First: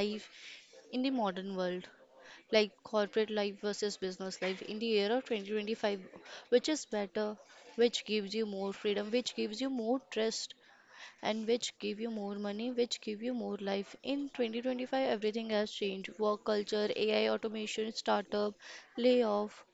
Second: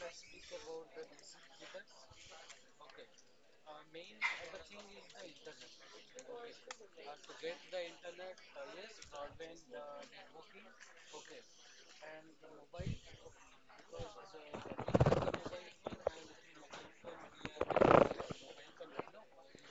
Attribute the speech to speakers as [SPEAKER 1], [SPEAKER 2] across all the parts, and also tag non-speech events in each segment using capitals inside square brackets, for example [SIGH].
[SPEAKER 1] lives in the modern world, like corporate life versus business life in the year of 2025. Which is better? Which gives you more freedom? Which gives you more trust? And which give you more money? Which give you more life? In 2025, everything has changed. Work culture, AI automation, startup, layoff,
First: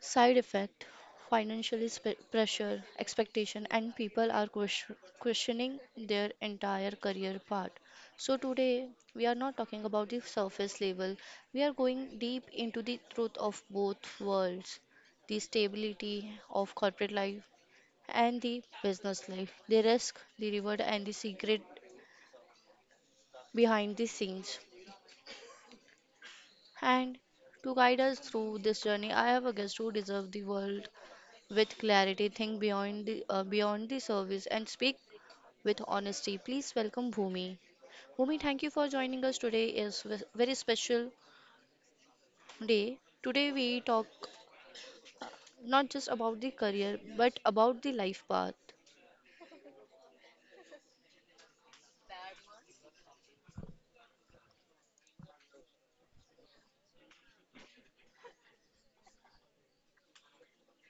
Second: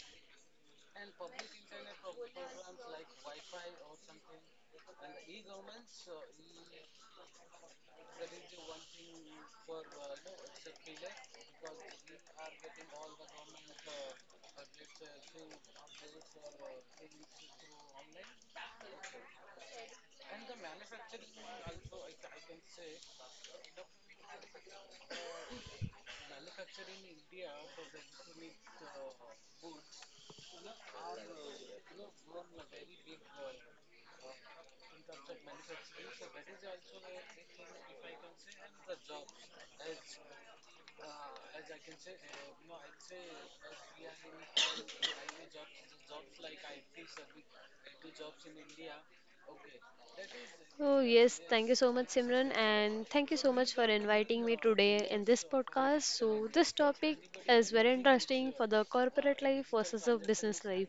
[SPEAKER 1] side effect, financial pressure, expectation, and people are questioning their entire career path. So today we are not talking about the surface level, we are going deep into the truth of both worlds, the stability of corporate life and the business life, the risk, the reward, and the secret behind the scenes. And to guide us through this journey, I have a guest who deserves the world with clarity, think beyond the service, and speak with honesty. Please welcome Bhumi. Bhumi, thank you for joining us today. Is a very special day. Today we talk not just about the career but about the life path.
[SPEAKER 2] Oh, yes, thank you so much, Simran, and thank you so much for inviting me today in this podcast. So, this topic is very interesting for the corporate life versus the business life.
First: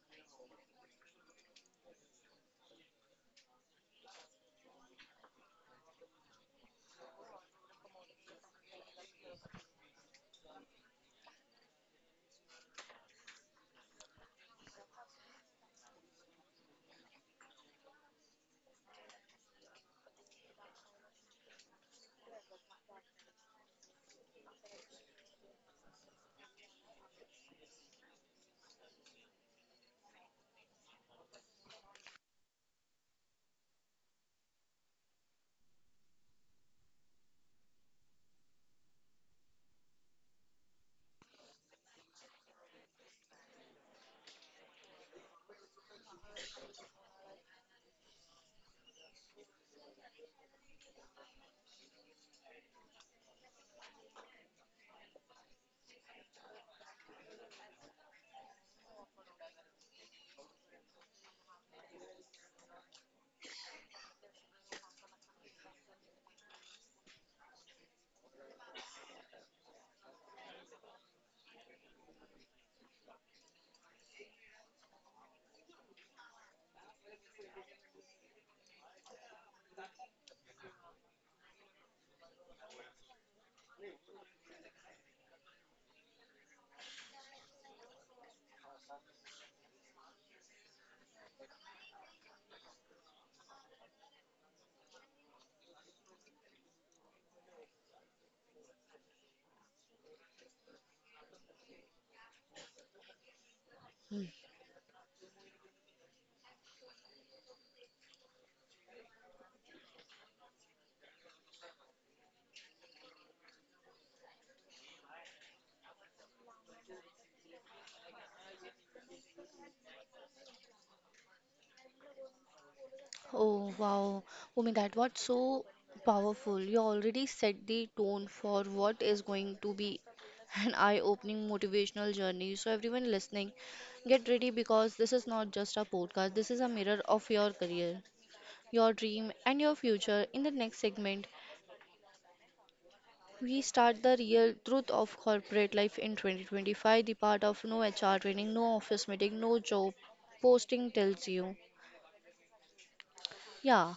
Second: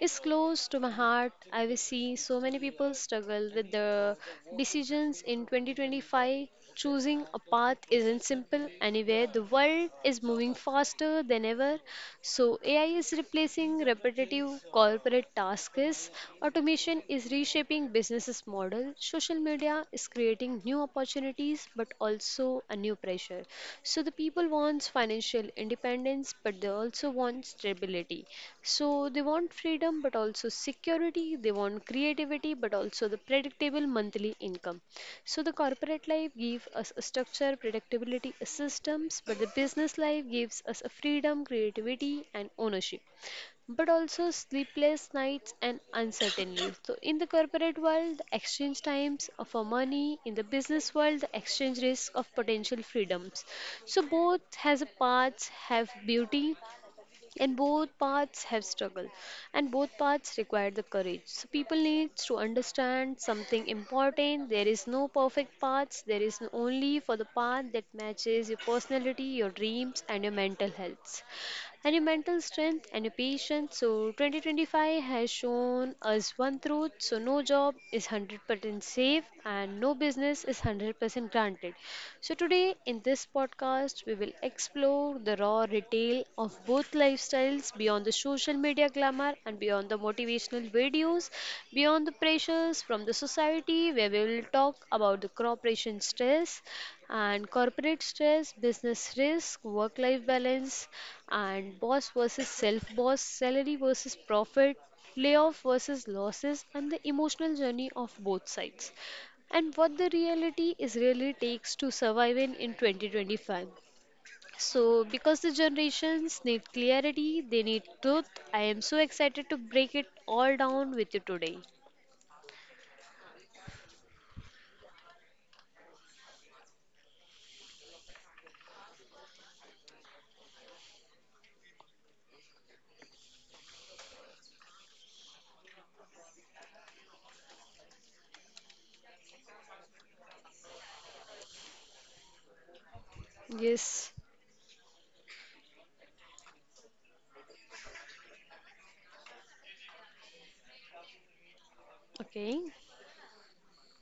[SPEAKER 2] It's close to my heart. I will see so many people struggle with the decisions in 2025. Choosing a path isn't simple anywhere. The world is moving faster than ever, so, AI is replacing repetitive corporate tasks, automation is reshaping businesses' model, social media is creating new opportunities but also a new pressure. So, the people wants financial independence but they also want stability. So, they want freedom but also security, they want creativity but also the predictable monthly income. So the corporate life gives us a structure, predictability, a systems, but the business life gives us a freedom, creativity, and ownership. But also sleepless nights and uncertainty. So in the corporate world, the exchange times of our money. In the business world, the exchange risk of potential freedoms. So both has a parts have beauty, and both paths have struggle, and both paths require the courage. So people need to understand something important. There is no perfect paths. There is only for the path that matches your personality, your dreams, and your mental health and your mental strength and your patience. So 2025 has shown us one truth. So no job is 100% safe and no business is 100% granted. So today in this podcast we will explore the raw retail of both lifestyles beyond the social media glamour and beyond the motivational videos, beyond the pressures from the society, where we will talk about the corporation stress and corporate stress, business risk, work life balance, and boss versus self boss, salary versus profit, layoff versus losses, and the emotional journey of both sides and what the reality is really takes to survive in 2025, so, because the generations need clarity, they need truth. I am so excited to break it all down with you today.
[SPEAKER 1] Oh wow, Bhumi, that was so powerful. You already set the tone for what is going to be an eye-opening motivational journey. So everyone listening, get ready because this is not just a podcast. This is a mirror of your career, your dream, and your future. In the next segment, we
[SPEAKER 2] Yes.
[SPEAKER 1] start the real truth of corporate life in 2025, the part of no HR training, no office meeting, no job posting tells you.
[SPEAKER 2] Okay.
[SPEAKER 1] Yeah.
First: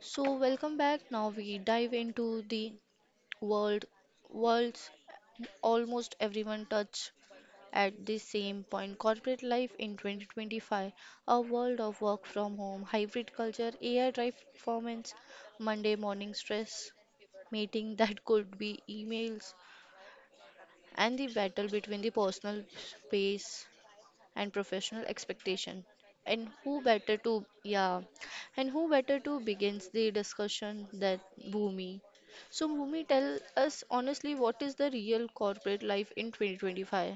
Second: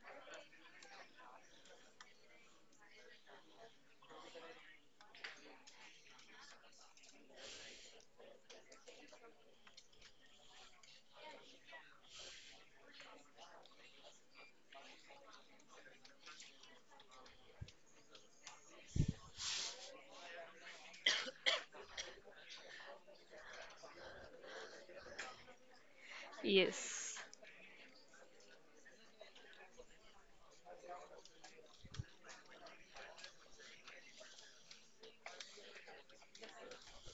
[SPEAKER 1] So welcome back. Now we dive into the world worlds almost everyone touch at the same point, corporate life in 2025, a world of work from home, hybrid culture, AI drive performance, Monday morning stress, meeting [LAUGHS] that could be emails, and the battle between the personal space and professional expectation. And who better
[SPEAKER 2] Yes.
[SPEAKER 1] and who better to begins the discussion than Bhumi? So Bhumi, tell us honestly, what is the real corporate life in 2025?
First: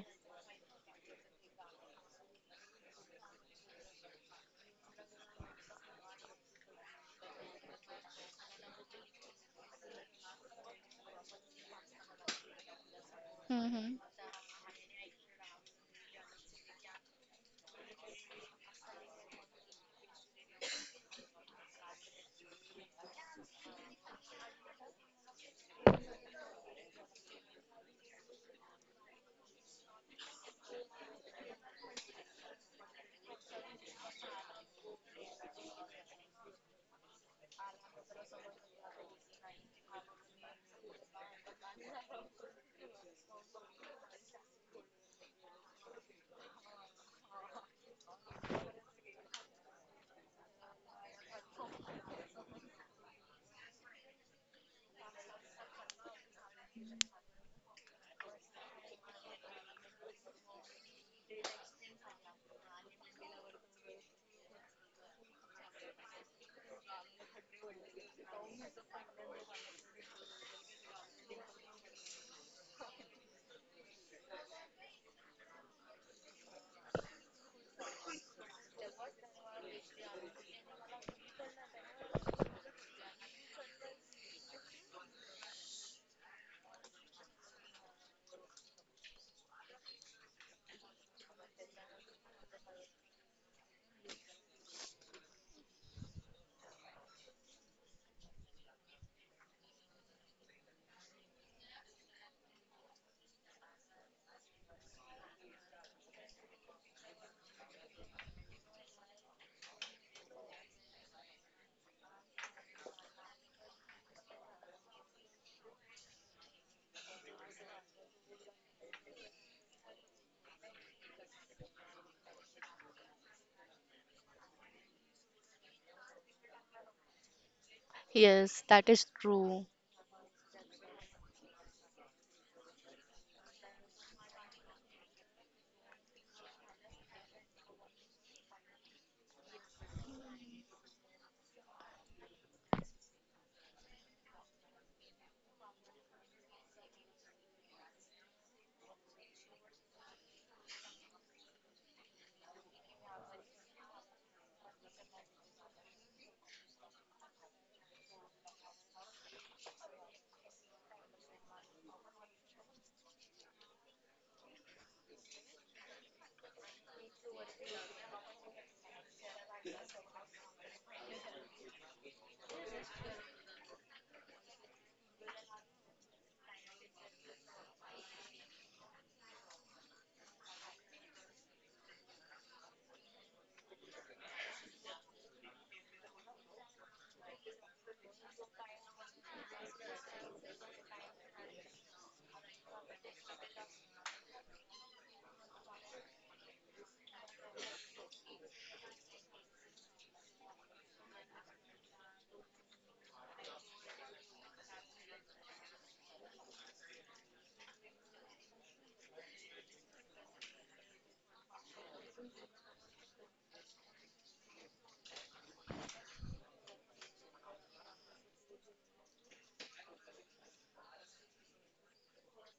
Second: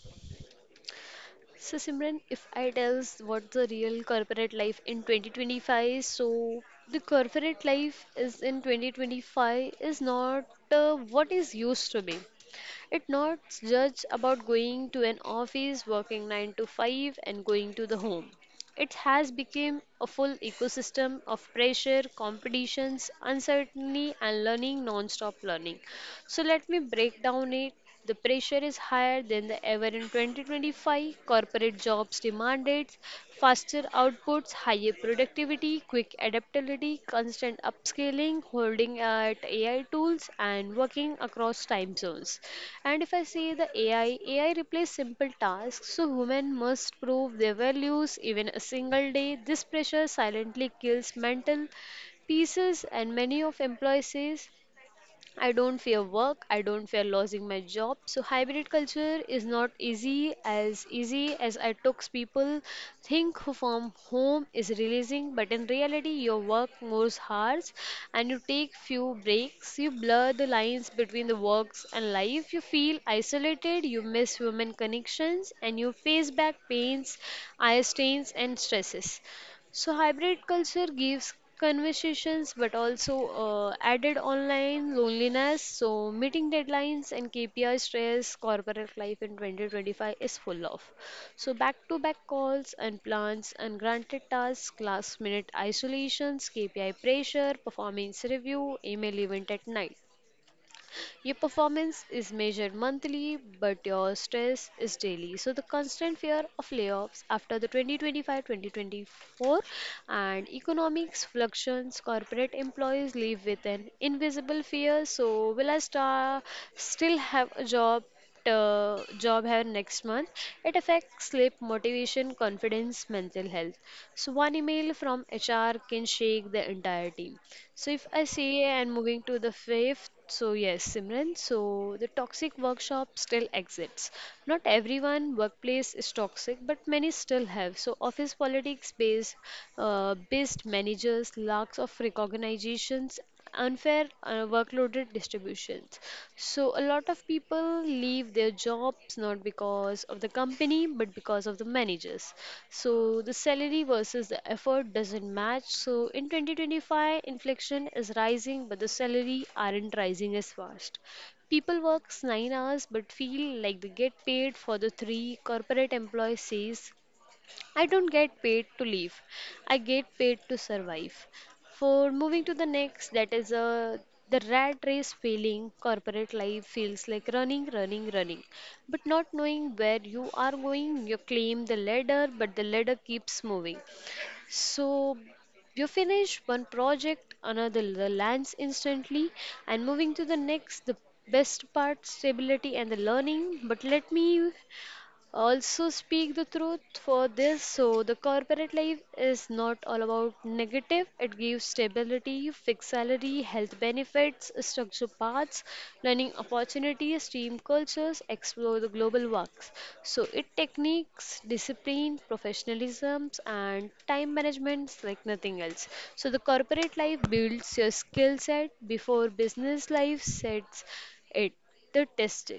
[SPEAKER 2] So Simran, if I tells what the real corporate life in 2025, so the corporate life is in 2025 is not what is used to be. It not
[SPEAKER 1] Mm-hmm.
[SPEAKER 2] just about going to an office, working 9 to 5 and going to the home. It has become a full ecosystem of pressure, competitions, uncertainty and learning, non-stop learning. So let me break down it. The pressure is higher than the ever in 2025. Corporate jobs demand it faster outputs, higher productivity, quick adaptability, constant upscaling, holding at AI tools, and working across time zones. And if I say the AI replace simple tasks, so women must prove their values even a single day. This pressure silently kills mental pieces and many of employees say I don't fear work, I don't fear losing my job. So hybrid culture is not easy as easy as I talks people think who from home is releasing, but in reality your work moves hours and you take few breaks, you blur the lines between the works and life, you feel isolated, you miss human connections and you face back pains, eye strains and stresses. So hybrid culture gives conversations but also added online loneliness. So meeting deadlines and KPI stress, corporate life in 2025 is full of. So back-to-back calls and plans, ungranted tasks, last-minute isolations, KPI pressure, performance review, email event at night. Your performance is measured monthly, but your stress is daily. So the constant fear of layoffs after the 2025-2024 and economics fluctuations, corporate employees live with an invisible fear. So still have a job? Job have next month, it affects sleep motivation confidence mental health. So one email from HR can shake the entire team. So if I say
[SPEAKER 1] Yes,
[SPEAKER 2] and
[SPEAKER 1] that is
[SPEAKER 2] moving to the
[SPEAKER 1] true.
[SPEAKER 2] fifth, so yes, Simran, so the toxic workshop still exists. Not everyone workplace is toxic, but many still have. So office politics based managers, lacks of recognitions, unfair workloaded distributions. So a lot of people leave their jobs not because of the company but because of the managers. So the salary versus the effort doesn't match. So in 2025 inflation is rising but the salary aren't rising as fast. People works 9 hours but feel like they get paid for the 3. Corporate employee says I don't get paid to live. I get paid to survive. For moving to the next, that is a the rat race feeling. Corporate life feels like running, but not knowing where you are going. You climb the ladder, but the ladder keeps moving. So you finish one project, another lands instantly, and moving to the next, the best part stability and the learning. But let me also speak the truth for this, so the corporate life is not all about negative, it gives stability, fixed salary, health benefits, structure paths, learning opportunities, team cultures, explore the global works. So it techniques discipline professionalisms and time management like nothing else. So the corporate life builds your skill set before business life sets it the test.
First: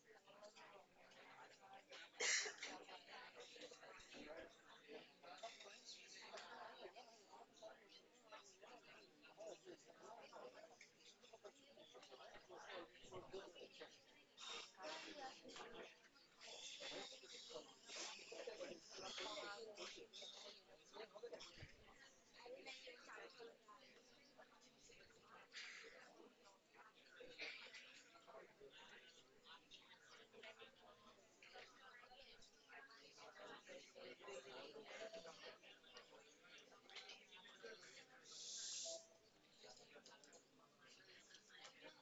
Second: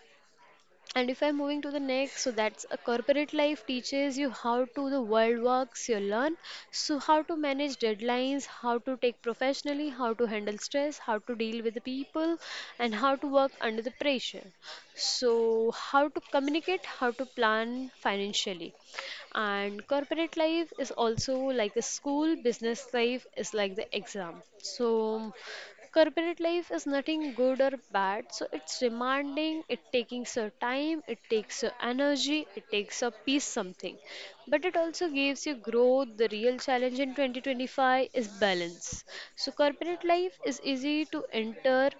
[SPEAKER 2] And if I'm moving to the next, so that's a corporate life teaches you how to the world works, you learn so how to manage deadlines, how to take professionally, how to handle stress, how to deal with the people, and how to work under the pressure. So how to communicate, how to plan financially. And corporate life is also like a school, business life is like the exam. So corporate life is nothing good or bad, so it's demanding, it takes your time, it takes your energy, it takes a peace something. But it also gives you growth. The real challenge in 2025 is balance. So corporate life is easy to enter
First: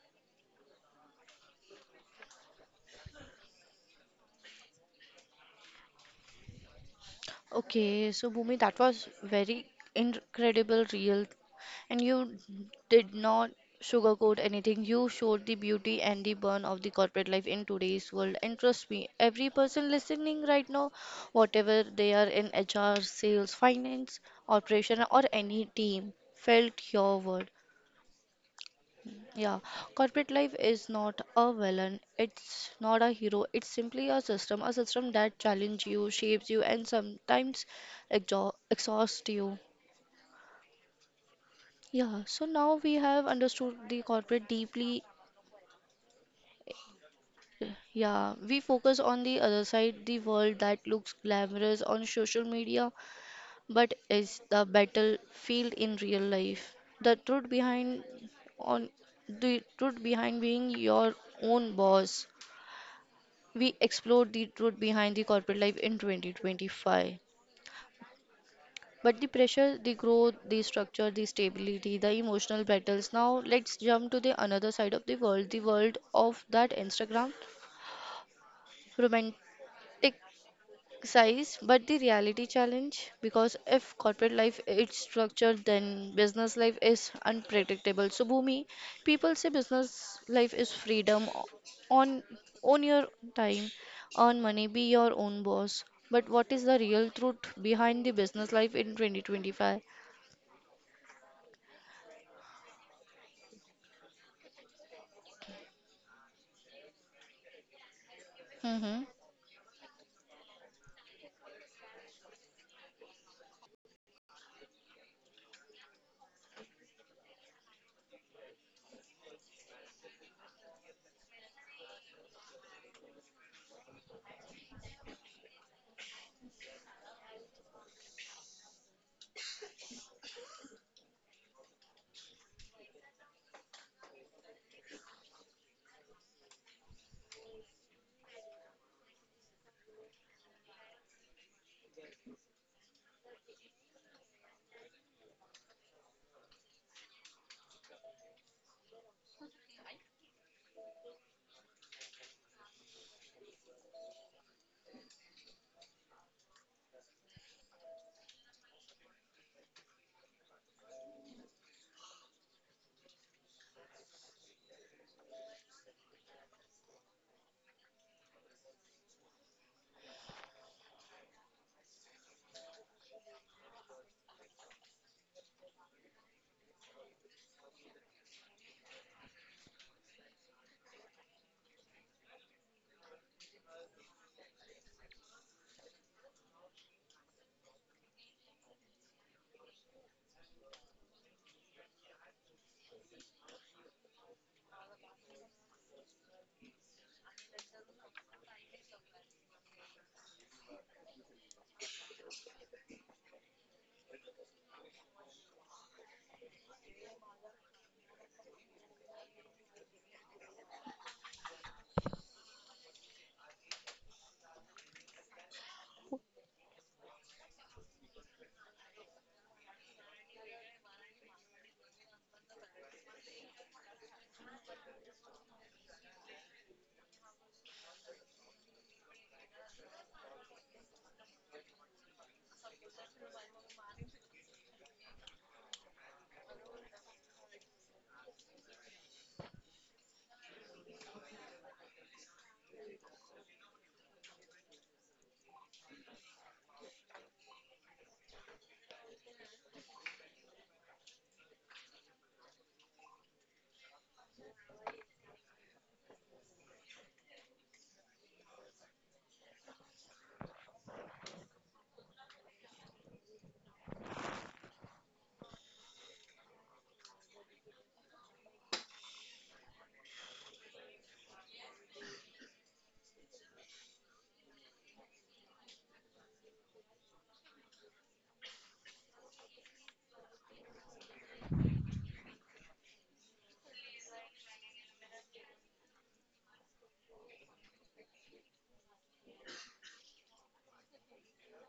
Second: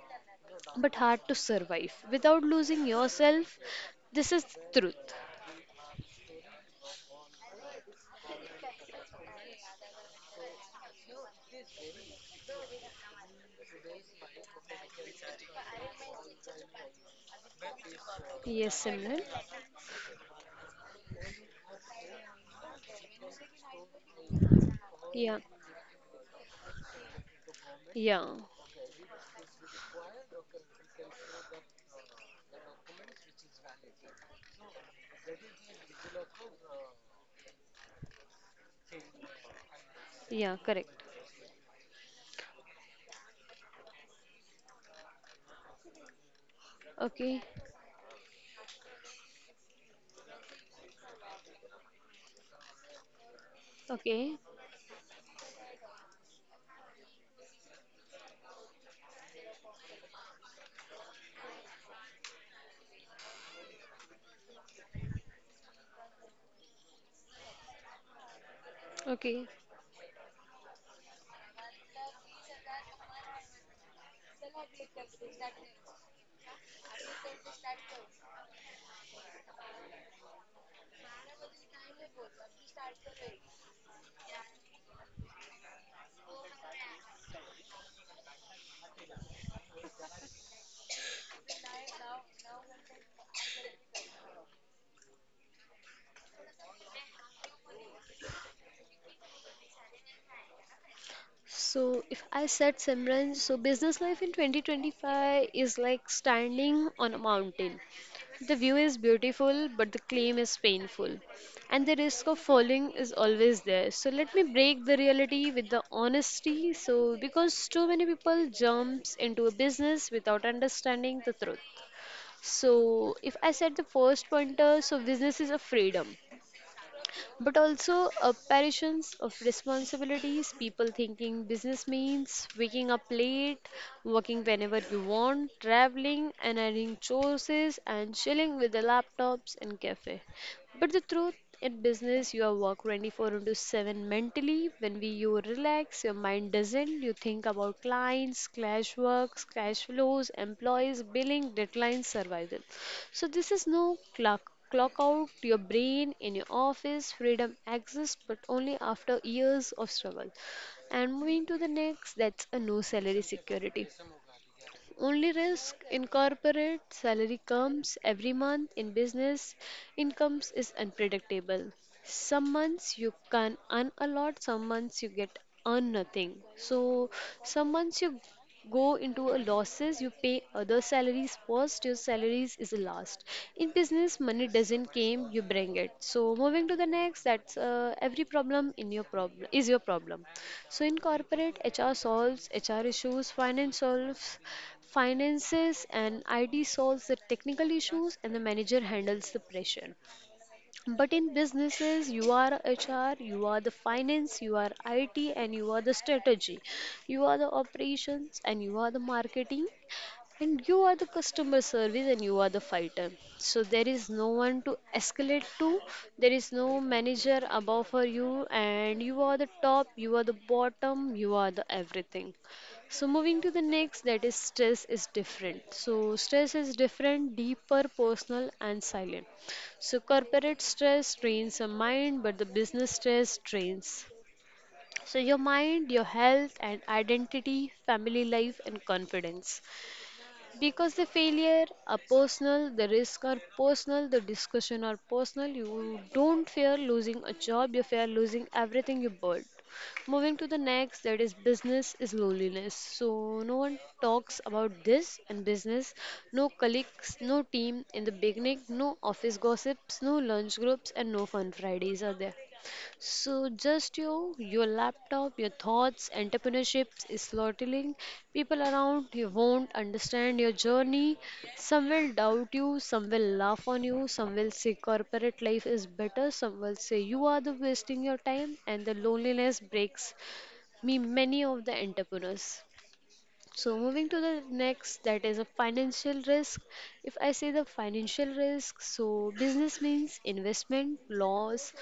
[SPEAKER 2] but hard to survive without losing yourself. This is the truth.
[SPEAKER 1] Okay, so Bhumi, that was very incredible, real, and you did not sugarcoat anything. You showed the beauty and the burn of the corporate life in today's world. And
[SPEAKER 2] Yes,
[SPEAKER 1] trust me,
[SPEAKER 2] Simran.
[SPEAKER 1] every person listening right now, whatever they are in HR, sales, finance, operation, or
[SPEAKER 2] Yeah.
[SPEAKER 1] any team, felt your word.
[SPEAKER 2] Yeah.
[SPEAKER 1] Yeah, corporate life is not a villain. It's not a hero. It's simply a system that challenges you, shapes you, and sometimes exhausts you.
[SPEAKER 2] Yeah, correct.
[SPEAKER 1] Yeah, so now we have understood the corporate deeply.
[SPEAKER 2] Okay.
[SPEAKER 1] Yeah, we focus on the other side, the world that looks glamorous on social media, but
[SPEAKER 2] Okay.
[SPEAKER 1] is the battlefield in real life. The truth behind on the truth behind being your own boss. We explored the truth behind the corporate life in 2025. But the
[SPEAKER 2] Okay.
[SPEAKER 1] pressure, the growth, the structure, the stability, the emotional battles. Now let's jump to the another side of the world of that Instagram romantic size but the reality challenge, because if corporate life is structured then business life is unpredictable. So Bhumi, people say business life is freedom, o- on own your time, earn money, be your own boss. But what is the real truth behind the business life in 2025?
[SPEAKER 2] So if I said Simran, so business life in 2025 is like standing on a mountain. The view is
[SPEAKER 1] Mm-hmm.
[SPEAKER 2] beautiful, but the climb is painful. And the risk of falling is always there. So let me break the reality with the honesty. So because too many people jumps into a business without understanding the truth. So if I said the first pointer, so business is a freedom but also apparitions of responsibilities, people thinking business means waking up late, working whenever you want, traveling and adding choices and chilling with the laptops and cafe. But the truth in business, you are work 24 into 7 mentally. When we you relax, your mind doesn't. You think about clients, clash works, cash flows, employees, billing, deadlines, survival. So this is no clock out your brain in your office. Freedom exists but only after years of struggle. And moving to the next, that's a no salary security. Only risk in corporate salary comes every month, in business incomes is unpredictable. Some months you can earn a lot, some months you get earn nothing. So some months you go into a losses, you pay other salaries first, your salaries is the last. In business, money doesn't came, you bring it. So moving to the next, that's every problem in your problem is your problem. So in corporate, HR solves HR issues, finance solves finances, and IT solves the technical issues and the manager handles the pressure. But in businesses, you are HR, you are the finance, you are IT, and you are the strategy. You are the operations and you are the marketing and you are the customer service and you are the fighter. So there is no one to escalate to, there is no manager above for you, and you are the top, you are the bottom, you are the everything. So moving to the next, that is stress is different. So stress is different, deeper, personal and silent. So corporate stress drains the mind but the business stress drains so your mind, your health and identity, family life and confidence, because the failure are personal, the risks are personal, the discussion are personal. You don't fear losing a job, you fear losing everything you built. Moving to the next, that is business is loneliness. So no one talks about this in business. No colleagues, no team in the beginning, no office gossips, no lunch groups, and no fun Fridays are there. So just you, your laptop, your thoughts, entrepreneurship is slaughtering. People around you won't understand your journey. Some will doubt you, some will laugh on you, some will say corporate life is better, some will say you are the wasting your time and the loneliness breaks me many of the entrepreneurs. So moving to the next, that is a financial risk. If I say the financial risk, so business means investment, loss,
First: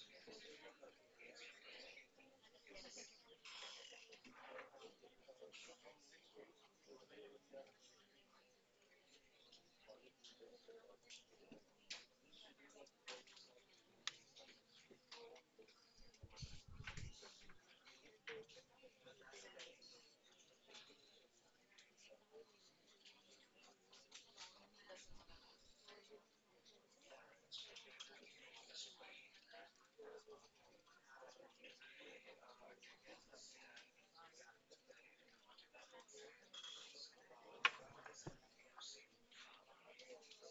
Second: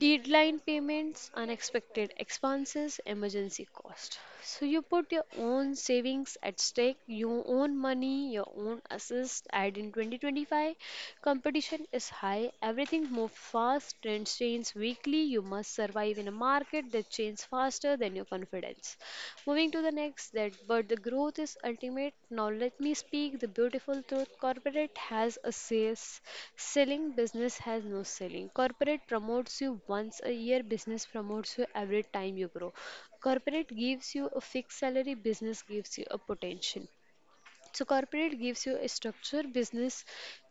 [SPEAKER 2] deadline payments, unexpected expenses, emergency cost. So you put your own savings at stake, your own money, your own assets. And in 2025, competition is high. Everything moves fast. Trends change weekly. You must survive in a market that changes faster than your confidence. Moving to the next, that but the growth is ultimate. Now let me speak the beautiful truth. Corporate has a sales selling, business has no selling. Corporate promotes you once a year, business promotes you every time you grow. Corporate gives you a fixed salary, business gives you a potential. So corporate gives you a structure, business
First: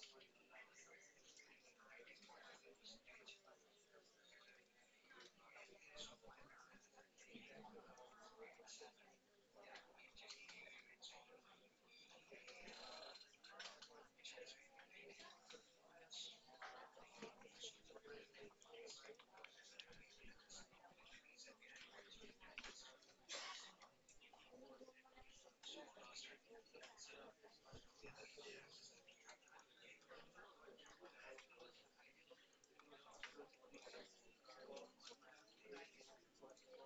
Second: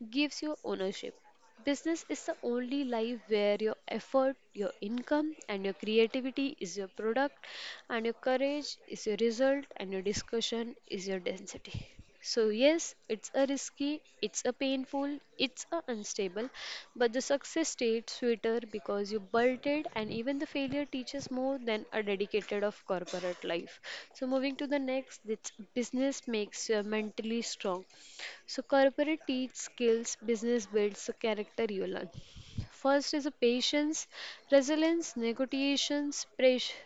[SPEAKER 2] gives you ownership. Business is the only life where your effort, your income, and your creativity is your product, and your courage is your result, and your discussion is your density. So, yes, it's a risky, it's a painful, it's a unstable, but the success tastes sweeter because you built it, and even the failure teaches more than a dedicated of corporate life. So, moving to the next, it's business makes you mentally strong. So corporate teach skills, business builds the character you learn. First is a patience, resilience, negotiations, pressure,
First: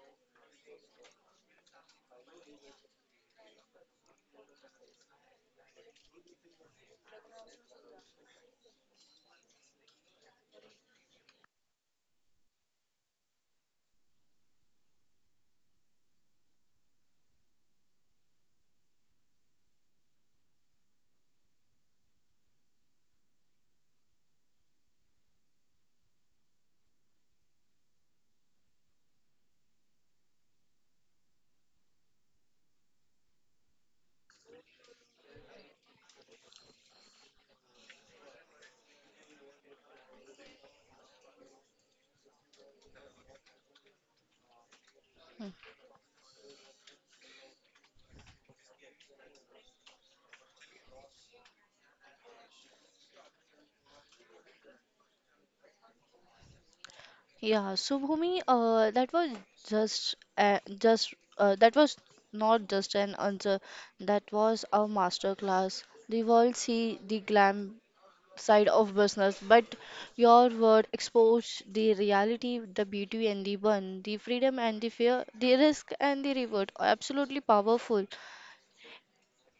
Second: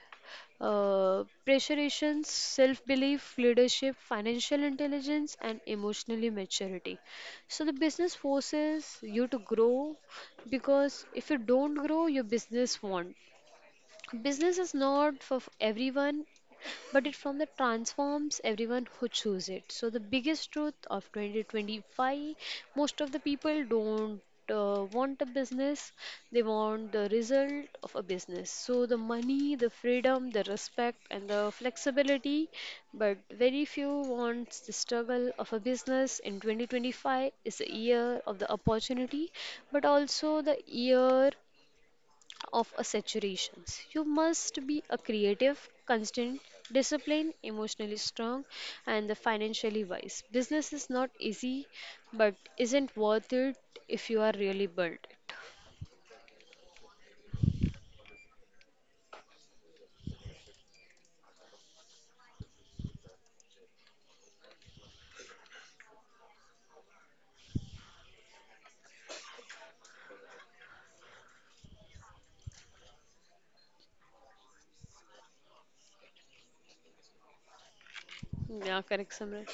[SPEAKER 2] pressurizations, self-belief, leadership, financial intelligence, and emotionally maturity. So the business forces you to grow because if you don't grow, your business won't. Business is not for everyone but it from the transforms everyone who choose it. So the biggest truth of 2025, most of the people don't want a business, they want the result of a business. So the money, the freedom, the respect, and the flexibility, but very few wants the struggle of a business. In 2025 is the year of the opportunity, but also the year of a saturations. You must be a creative, constant, disciplined, emotionally strong, and the financially wise. Business is not easy, but isn't worth it if you are really built it.
[SPEAKER 1] Yeah, so Bhumi, that was just that was not just an answer. That was a master class. The world see the glam side of business, but your word exposed the reality, the beauty and the burn, the freedom and the fear, the risk and the reward. Absolutely powerful.
[SPEAKER 2] Yeah, correct, Simran.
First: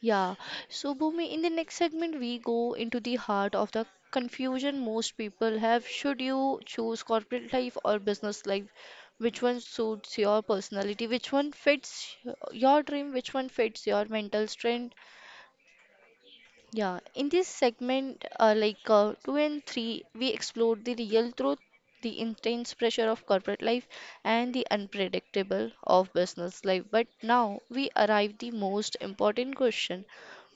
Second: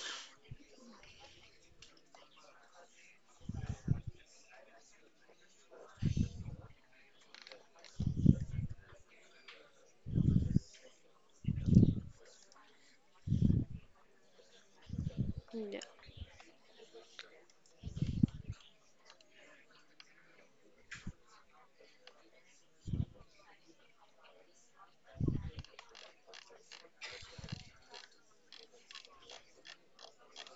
[SPEAKER 1] Yeah, so Bhumi, in the next segment, we go into the heart of the confusion most people have. Should you choose corporate life or business life? Which one suits your personality? Which one fits your dream? Which one fits your mental strength?
[SPEAKER 2] Yeah.
[SPEAKER 1] Yeah, in this segment, 2 and 3, we explored the real truth, the intense pressure of corporate life, and the unpredictable of business life. But now we arrive the most important question.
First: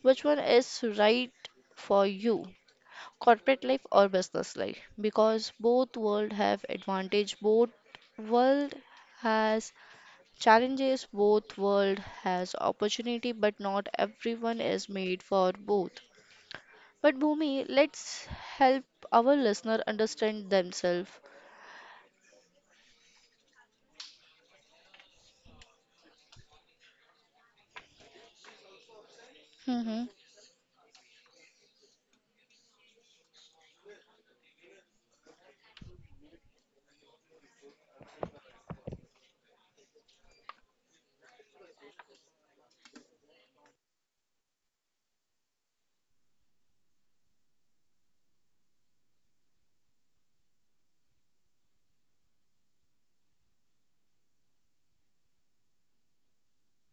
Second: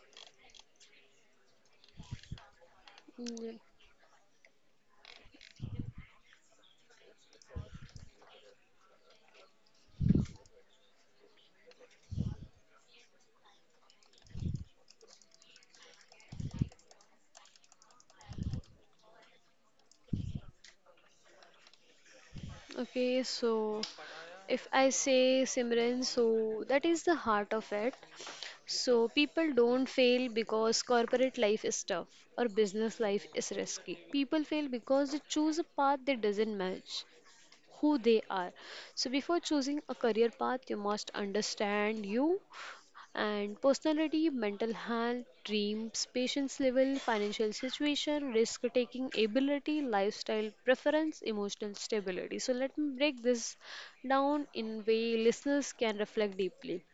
[SPEAKER 1] Which one is right for you?
[SPEAKER 2] Yeah.
[SPEAKER 1] Corporate life or business life? Because both world have advantage, both world has challenges, both world has opportunity, but not everyone is made for both. But Bhumi, let's help our listener understand themselves.
[SPEAKER 2] Okay, so if I say Simran, so that is the heart of it. So people don't
[SPEAKER 1] Hmm.
[SPEAKER 2] fail because corporate life is tough or business life is risky. People fail because they choose a path that doesn't match who they are. So, before choosing a career path, you must understand you and personality, mental health, dreams, patience level, financial situation, risk taking ability, lifestyle preference, emotional stability. So, let me break this down in way listeners can reflect deeply.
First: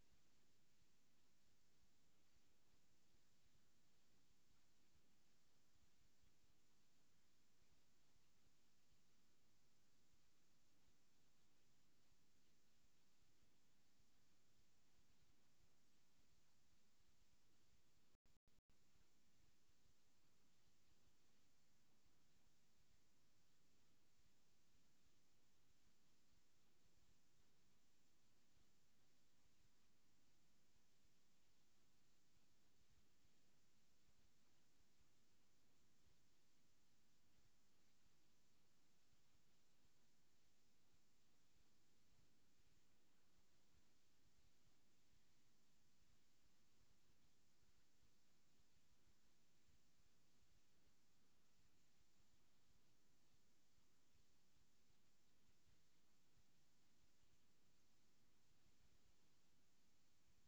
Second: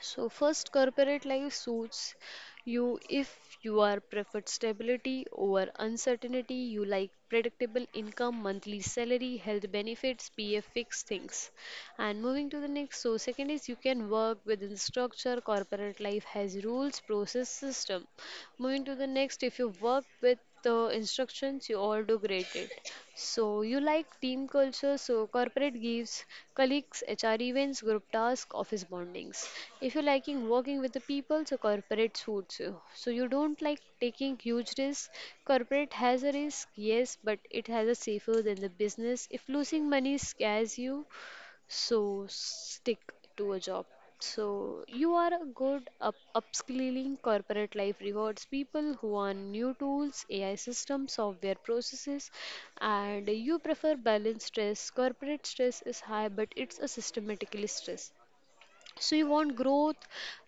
[SPEAKER 2] So, first, corporate life suits you if you are preferred stability over uncertainty, you like predictable income, monthly salary, health benefits, PF fixed things. And moving to the next, so second is you can work within structure, corporate life has rules, process, system. Moving to the next, if you work with the instructions, you all do great it. So you like team culture, so corporate gives, colleagues, HR events, group tasks, office bondings. If you're liking working with the people, so corporate suits you. So you don't like taking huge risks. Corporate has a risk, yes, but it has a safer than the business. If losing money scares you, so stick to a job so you are a good up upskilling corporate life rewards people who are new tools ai systems software processes and you prefer balanced stress corporate stress is high but it's a systematically stress so you want growth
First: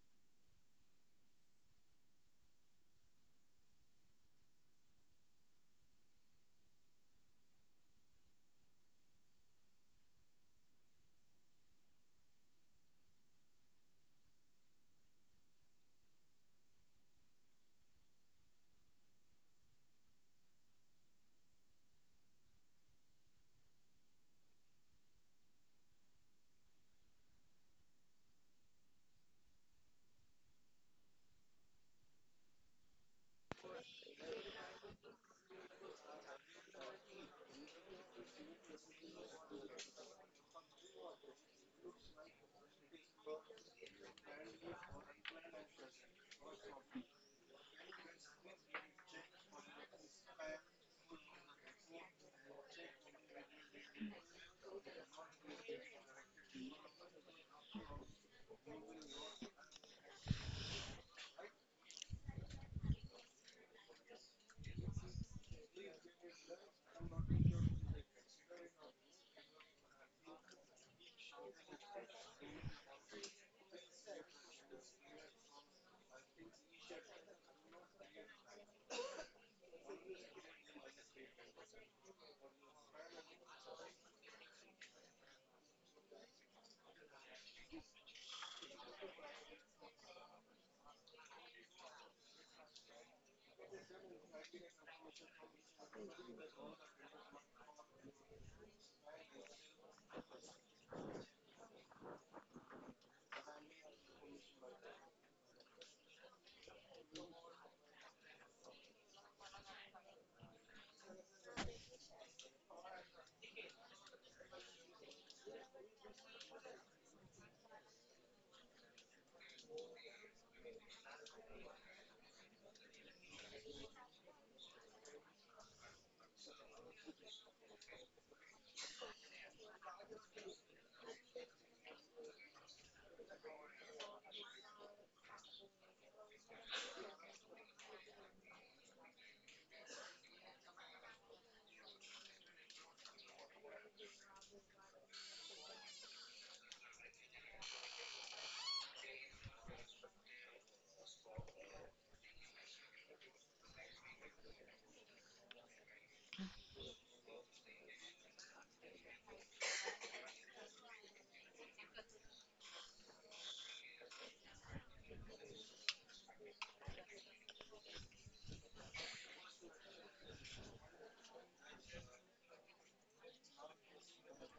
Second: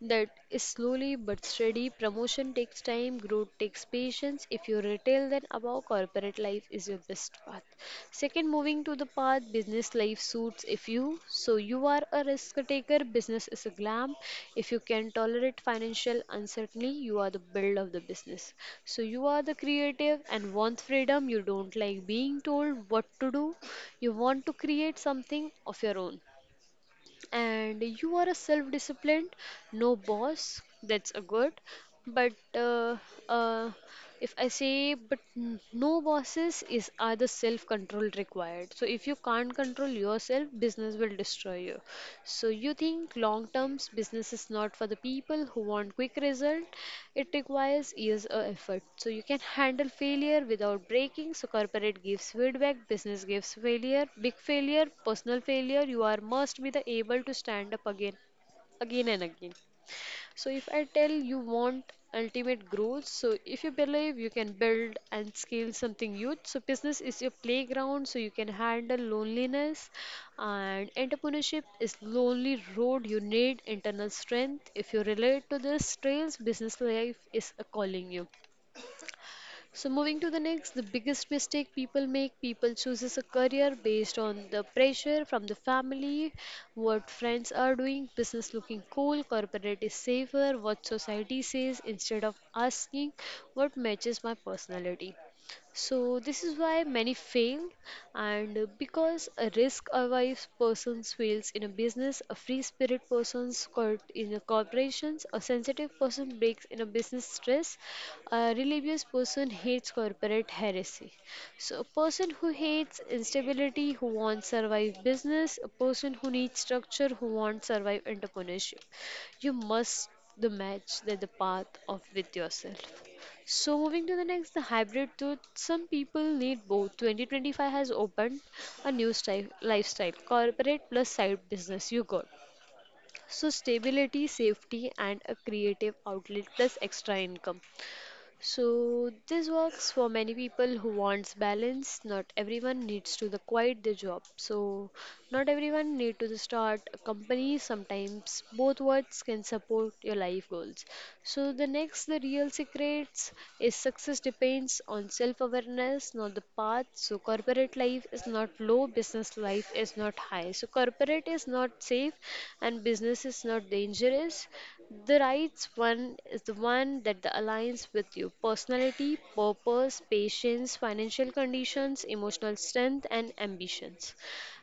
[SPEAKER 2] that is slowly but steady. Promotion takes time, growth takes patience. If you retail, then above corporate life is your best path. Second, moving to the path business life suits if you. So you are a risk taker, business is a glam. If you can tolerate financial uncertainty, you are the build of the business. So you are the creative and want freedom. You don't like being told what to do. You want to create something of your own and you are a self disciplined no boss that's a good but uh, if I say but no bosses is either self control required so if you can't control yourself business will destroy you so you think long terms business is not for the people who want quick result it requires years of effort. So you can handle failure without breaking. So corporate gives feedback, business gives failure, big failure, personal failure. You are must be the able to stand up again, again and again. So if I tell you want ultimate growth, so if you believe you can build and scale something huge, so business is your playground, so you can handle loneliness, and entrepreneurship is lonely road. You need internal strength. If you relate to this trails, business life is a calling you. So moving to the next, the biggest mistake people make, people chooses a career based on the pressure from the family, what friends are doing, business looking cool, corporate is safer, what society says, instead of asking what matches my personality. So this is why many fail and because a risk-averse person fails in a business, a free-spirit person squirt in a corporations, a sensitive person breaks in a business stress, a religious person hates corporate heresy. So, a person who hates instability, who wants survive business, a person who needs structure, who wants survive entrepreneurship. You must the match that the path of with yourself. So moving to the next, the hybrid tooth. Some people need both. 2025 has opened a new style, lifestyle, corporate plus side business. You got so stability, safety, and a creative outlet plus extra income. So this works for many people who wants balance. Not everyone needs to the quit the job. So not everyone need to the start a company. Sometimes both words can support your life goals. So the next the real secrets is success depends on self-awareness, not the path. So corporate life is not low, business life is not high. So corporate is not safe and business is not dangerous. The right one is the one that the aligns with your personality, purpose, patience, financial conditions, emotional strength, and ambitions.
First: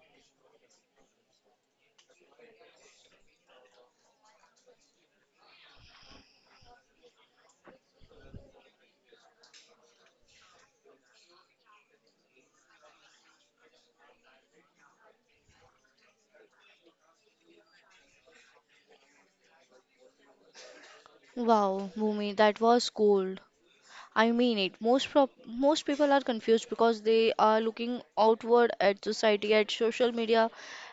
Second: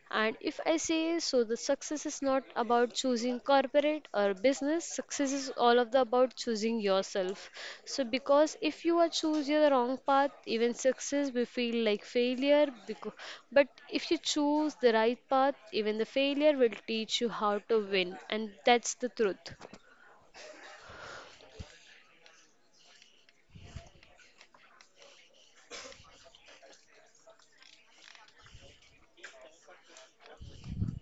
[SPEAKER 2] And if I say so, the success is not about choosing corporate or business. Success is all of the about choosing yourself. So because if you are choose your wrong path, even success will feel like failure. Because, but if you choose the right path, even the failure will teach you how to win, and that's the truth.
[SPEAKER 1] Wow, Bhumi, that was cold. I mean it. Most people are confused because they are looking outward at society, at social media,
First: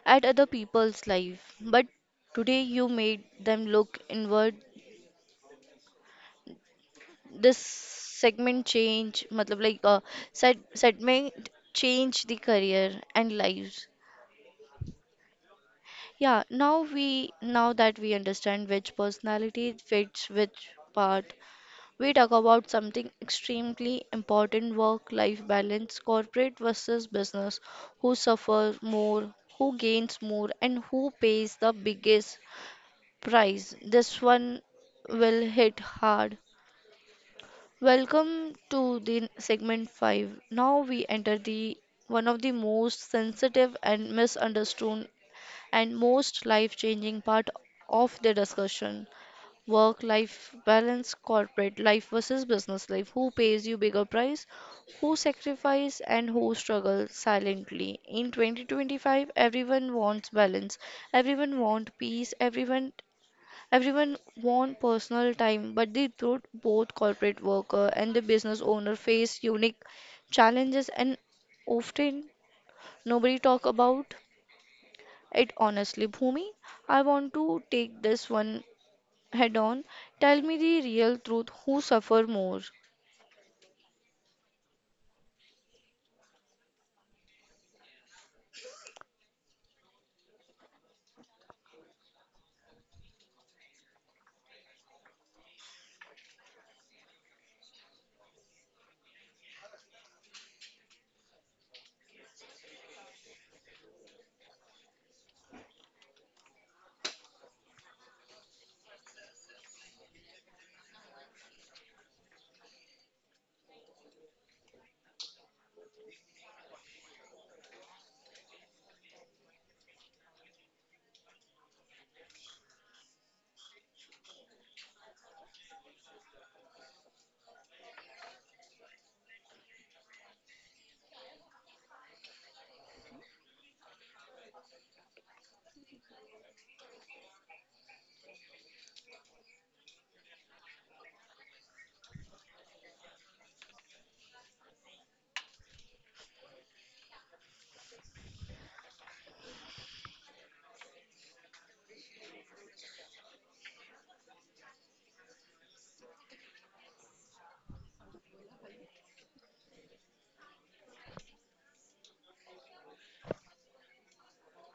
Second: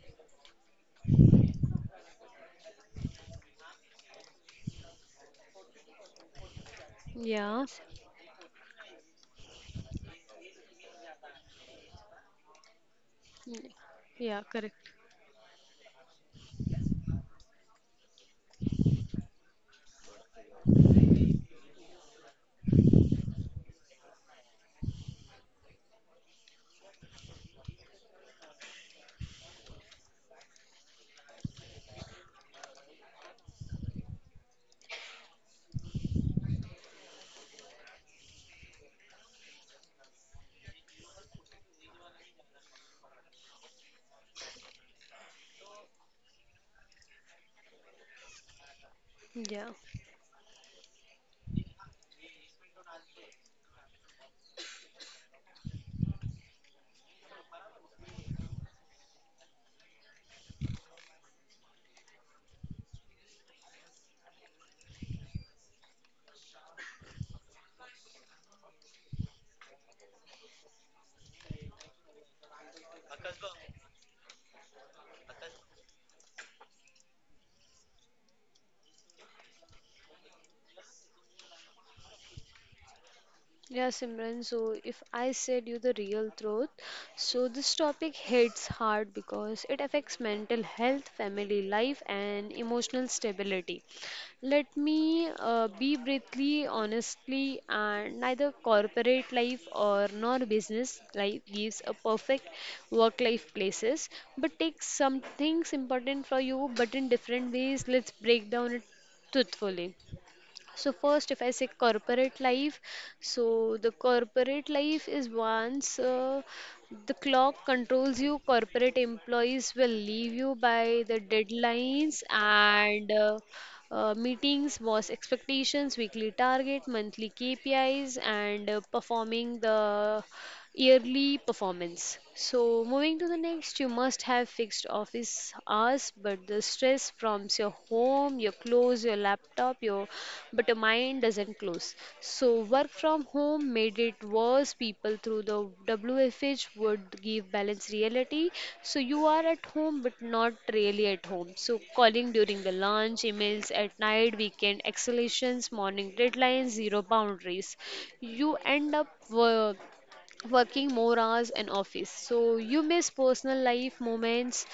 [SPEAKER 1] at other people's life. But today you made them look inward. This
[SPEAKER 2] Yeah.
[SPEAKER 1] segment change, matlab like segment change the career and
[SPEAKER 2] Mm,
[SPEAKER 1] lives.
[SPEAKER 2] yeah, correct.
[SPEAKER 1] Yeah, now that we understand which personality fits which part, we talk about something extremely important: work-life balance, corporate versus business, who suffers more, who gains more, and who pays the biggest price. This one will hit hard. Welcome to the segment 5. Now we enter the one of the most sensitive and misunderstood and most life changing part of the discussion,
[SPEAKER 2] Yeah.
[SPEAKER 1] work life balance, corporate life versus business life. Who pays you bigger price? Who sacrifice and who struggle silently? In 2025, everyone wants balance, everyone wants peace, everyone wants personal time, but the truth, both corporate worker and the business owner face unique challenges and often nobody talk about it honestly. Bhumi, I want to take this one head on. Tell me the real truth, who suffer more?
[SPEAKER 2] Yeah, Simran. So, if I said you the real truth, so this topic hits hard because it affects mental health, family life, and emotional stability. Let me be briefly, honestly, and neither corporate life or nor business life gives a perfect work-life places. But take some things important for you, but in different ways. Let's break down it truthfully. So first, if I say corporate life, so the corporate life is once the clock controls you, corporate employees will leave you by the deadlines and meetings, boss expectations, weekly target, monthly KPIs, and performing the yearly performance. So, moving to the next, you must have fixed office hours, but the stress from your home, your clothes, your laptop, your but your mind doesn't close. So, work from home made it worse. People through the WFH would give balance reality. So, you are at home, but not really at home. So, calling during the lunch, emails at night, weekend exhalations, morning deadlines, zero boundaries. You end up working more hours in office so you miss personal life moments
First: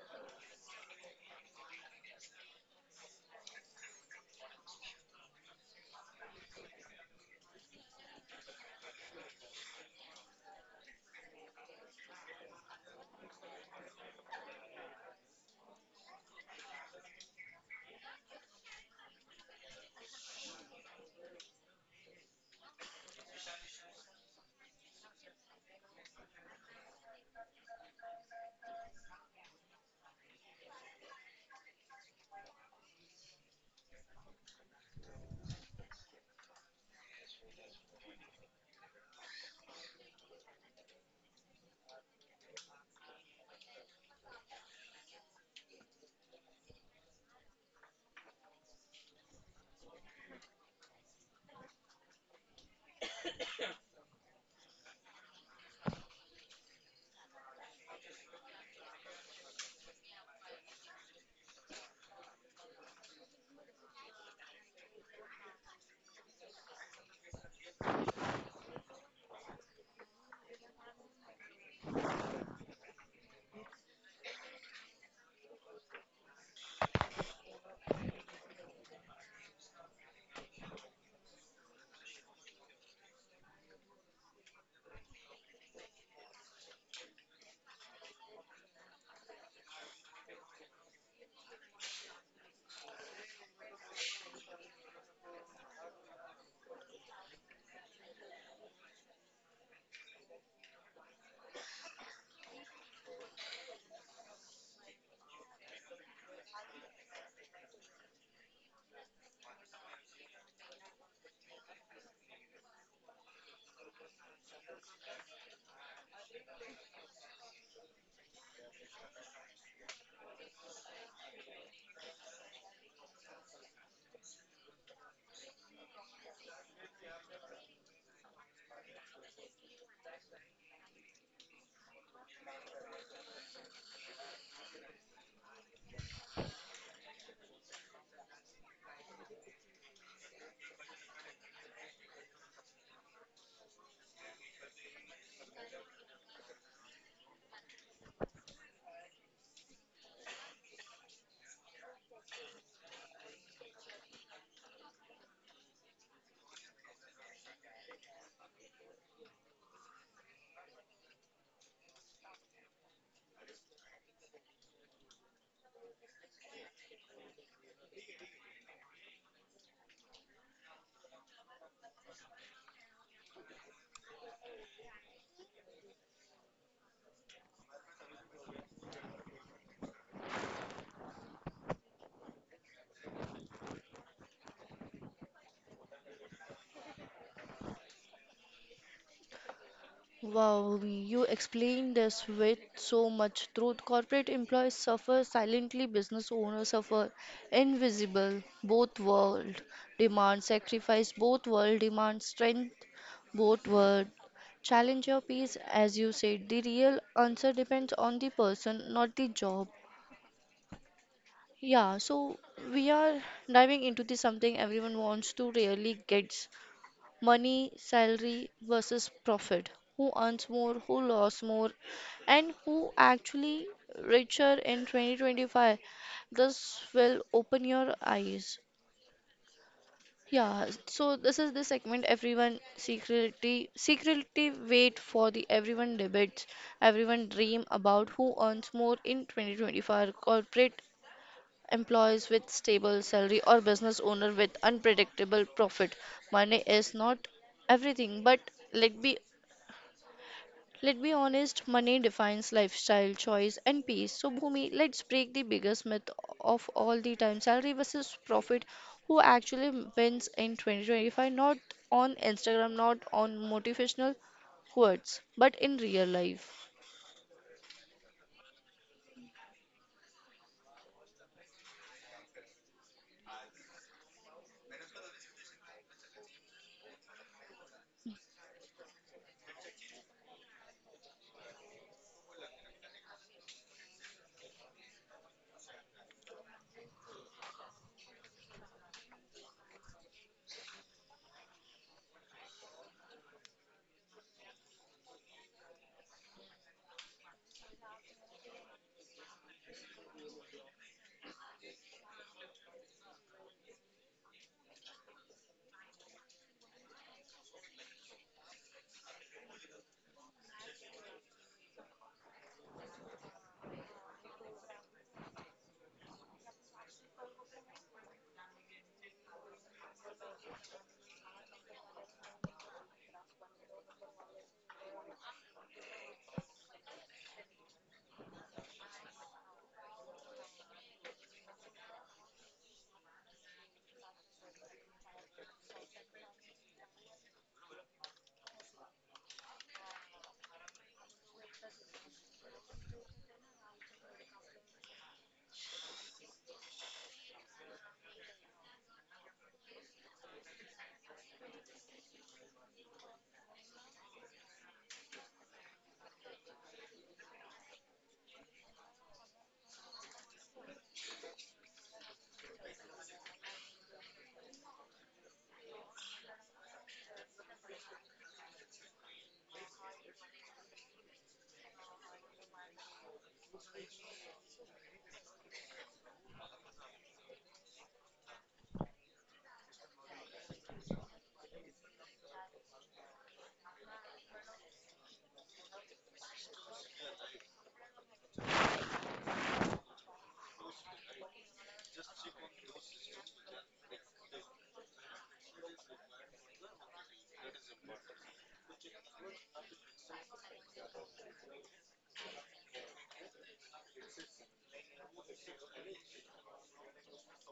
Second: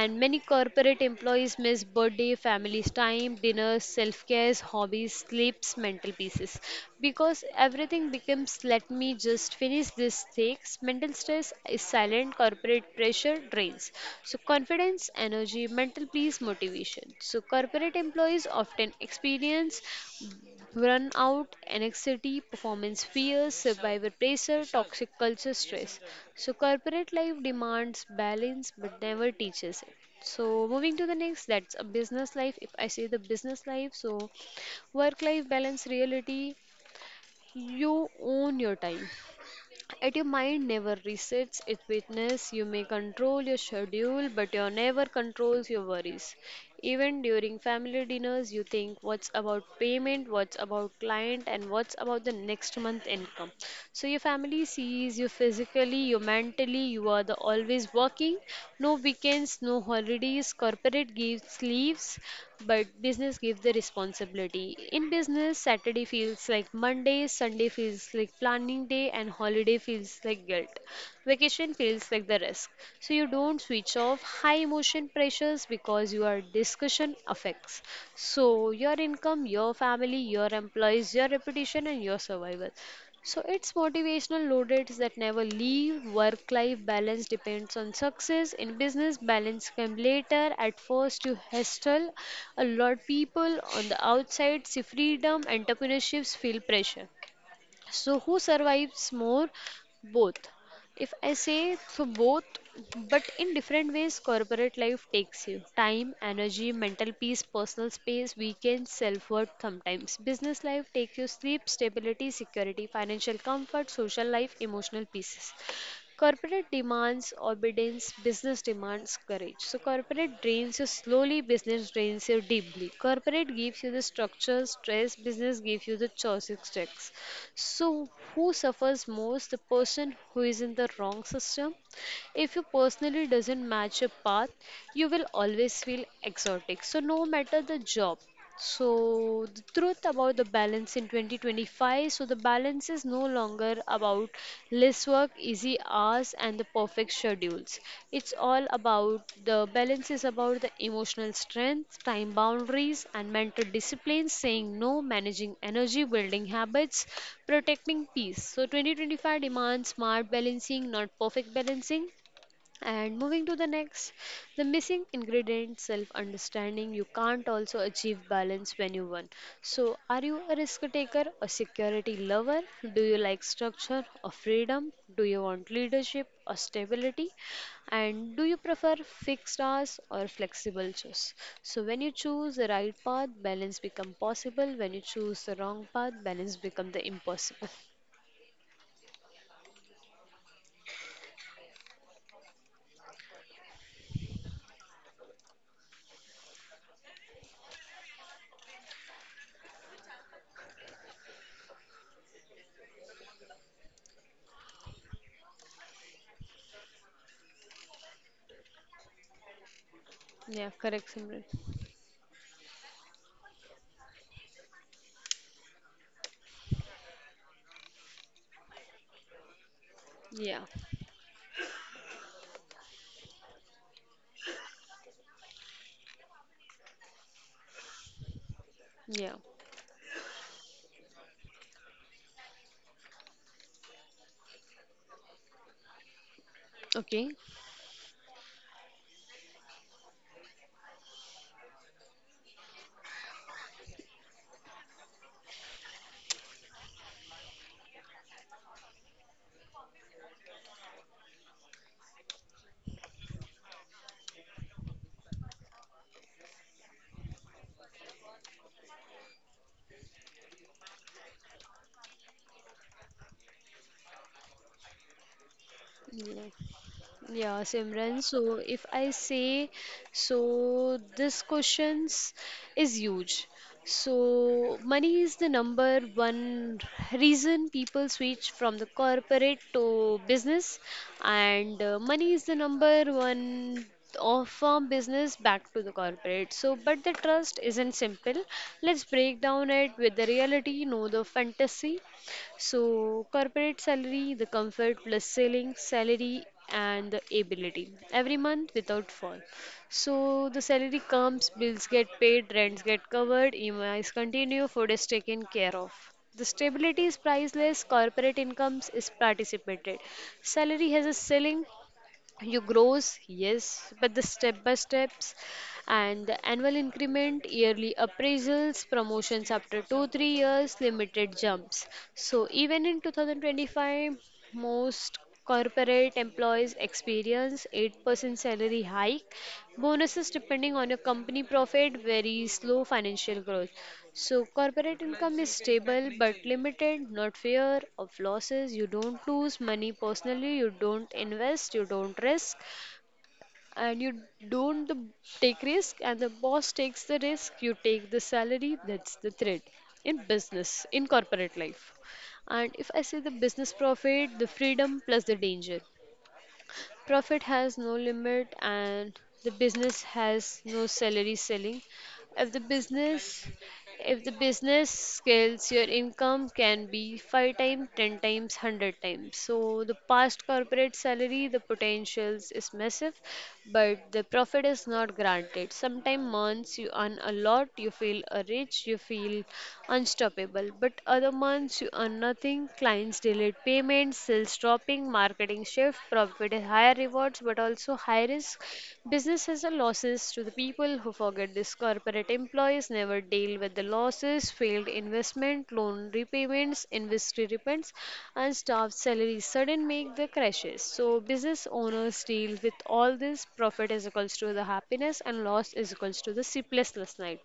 [SPEAKER 2] and many corporate employees miss birthday families time dinners self-care hobbies sleeps mental pieces because everything becomes let me just finish this takes mental stress is silent corporate pressure drains so confidence energy mental peace motivation so corporate employees often experience burn out, anxiety, performance fears, survivor pressure, toxic culture stress. So, corporate life demands balance but never teaches it. So, moving to the next, that's a business life. If I say the business life, so work life balance reality, you own your time. Yet your mind never resets its witness. You may control your schedule, but you never controls your worries. Even during family dinners, you think what's about payment, what's about client, and what's about the next month income. So your family sees you physically, you mentally, you are the always working. No weekends, no holidays. Corporate gives leaves, but business gives the responsibility. In business, Saturday feels like Monday, Sunday feels like planning day, and holiday feels like guilt. Vacation feels like the risk. So you don't switch off high emotion pressures because your discussion affects. So your income, your family, your employees, your reputation, and your survival. So it's motivational loaded that never leave. Work life balance depends on success. In business, balance came later. At first, you hustle a lot people on the outside, see freedom, entrepreneurships feel pressure. So, who survives more? Both. If I say so, both, but in different ways, corporate life takes you time, energy, mental peace, personal space, weekends, self worth sometimes. Business life takes you sleep, stability, security, financial comfort, social life, emotional pieces. Corporate demands obedience, business demands courage. So, corporate drains you slowly, business drains you deeply. Corporate gives you the structure, stress, business gives you the choices, checks. So, who suffers most? The person who is in the wrong system. If you personally doesn't match your path, you will always feel exotic. So, no matter the job, so, the truth about the balance in 2025, so, the balance is no longer about less work, easy hours, and the perfect schedules. It's all about the balance is about the emotional strength, time boundaries, and mental discipline, saying no, managing energy, building habits, protecting peace. So, 2025 demands smart balancing, not perfect balancing, and moving to the next, the missing ingredient self understanding. You can't also achieve balance when you won. So, are you a risk taker or security lover? Do you like structure or freedom? Do you want leadership or stability? And do you prefer fixed hours or flexible choice? So, when you choose the right path, balance become possible. When you choose the wrong path, balance become the impossible.
[SPEAKER 1] Wow, you explained this with so much truth. Corporate employees suffer silently, business owners suffer invisible. Both world demand sacrifice, both world demand strength, both world challenge your peace. As you said, the real answer depends on the person, not the job.
[SPEAKER 2] Yeah, correct, Simran.
[SPEAKER 1] Yeah, so we are diving into this something everyone wants to really gets money, salary versus profit. Who earns
[SPEAKER 2] Yeah,
[SPEAKER 1] more, who lost more, and who actually richer in 2025. This will open your eyes.
[SPEAKER 2] yeah.
[SPEAKER 1] Yeah, so this is the segment everyone secretly wait for, the everyone debates, everyone
[SPEAKER 2] Okay.
[SPEAKER 1] dream about who earns more in 2025, corporate employees with stable salary or business owner with unpredictable profit. Money is not everything, but let be let be honest, money defines lifestyle, choice and peace. So Bhumi, let's break the biggest myth of all the time. Salary versus profit. Who actually wins in 2025? Not on Instagram, not on motivational quotes, but in real
[SPEAKER 2] Yeah.
[SPEAKER 1] life.
[SPEAKER 2] Yeah, Simran. So, if I say so, this questions is huge. So, money is the number one reason people switch from the corporate to business, and money is the number one of firm business back to the corporate. So, but the trust isn't simple. Let's break down it with the reality, no the fantasy. So, corporate salary, the comfort plus selling salary, and the ability every month without fall. So, the salary comes, bills get paid, rents get covered, EMIs continue, food is taken care of. The stability is priceless, corporate incomes is participated. Salary has a ceiling, you grows yes but the step by steps and the annual increment yearly appraisals promotions after 2 3 years limited jumps, so even in 2025 most corporate employees experience 8% salary hike bonuses depending on your company profit very slow financial growth. So corporate income is stable but limited, not fear of losses. You don't lose money personally, you don't invest, you don't risk, and you don't take risk, and the boss takes the risk, you take the salary, that's the threat in business, in corporate life. And if I say the business profit, the freedom plus the danger. Profit has no limit and the business has no salary selling. If the business if the business scales, your income can be 5 times, 10 times, 100 times. So, the past corporate salary, the potentials is massive, but the profit is not granted. Sometimes months you earn a lot, you feel rich, you feel unstoppable, but other months you earn nothing. Clients delayed payments, sales dropping, marketing shift, profit is higher rewards, but also high risk. Businesses are losses to the people who forget this. Corporate employees never deal with the losses, failed investment, loan repayments, industry repents, and staff salaries sudden make the crashes. So business owners deal with all this. Profit is equals to the happiness and loss is equals to the sleeplessness night.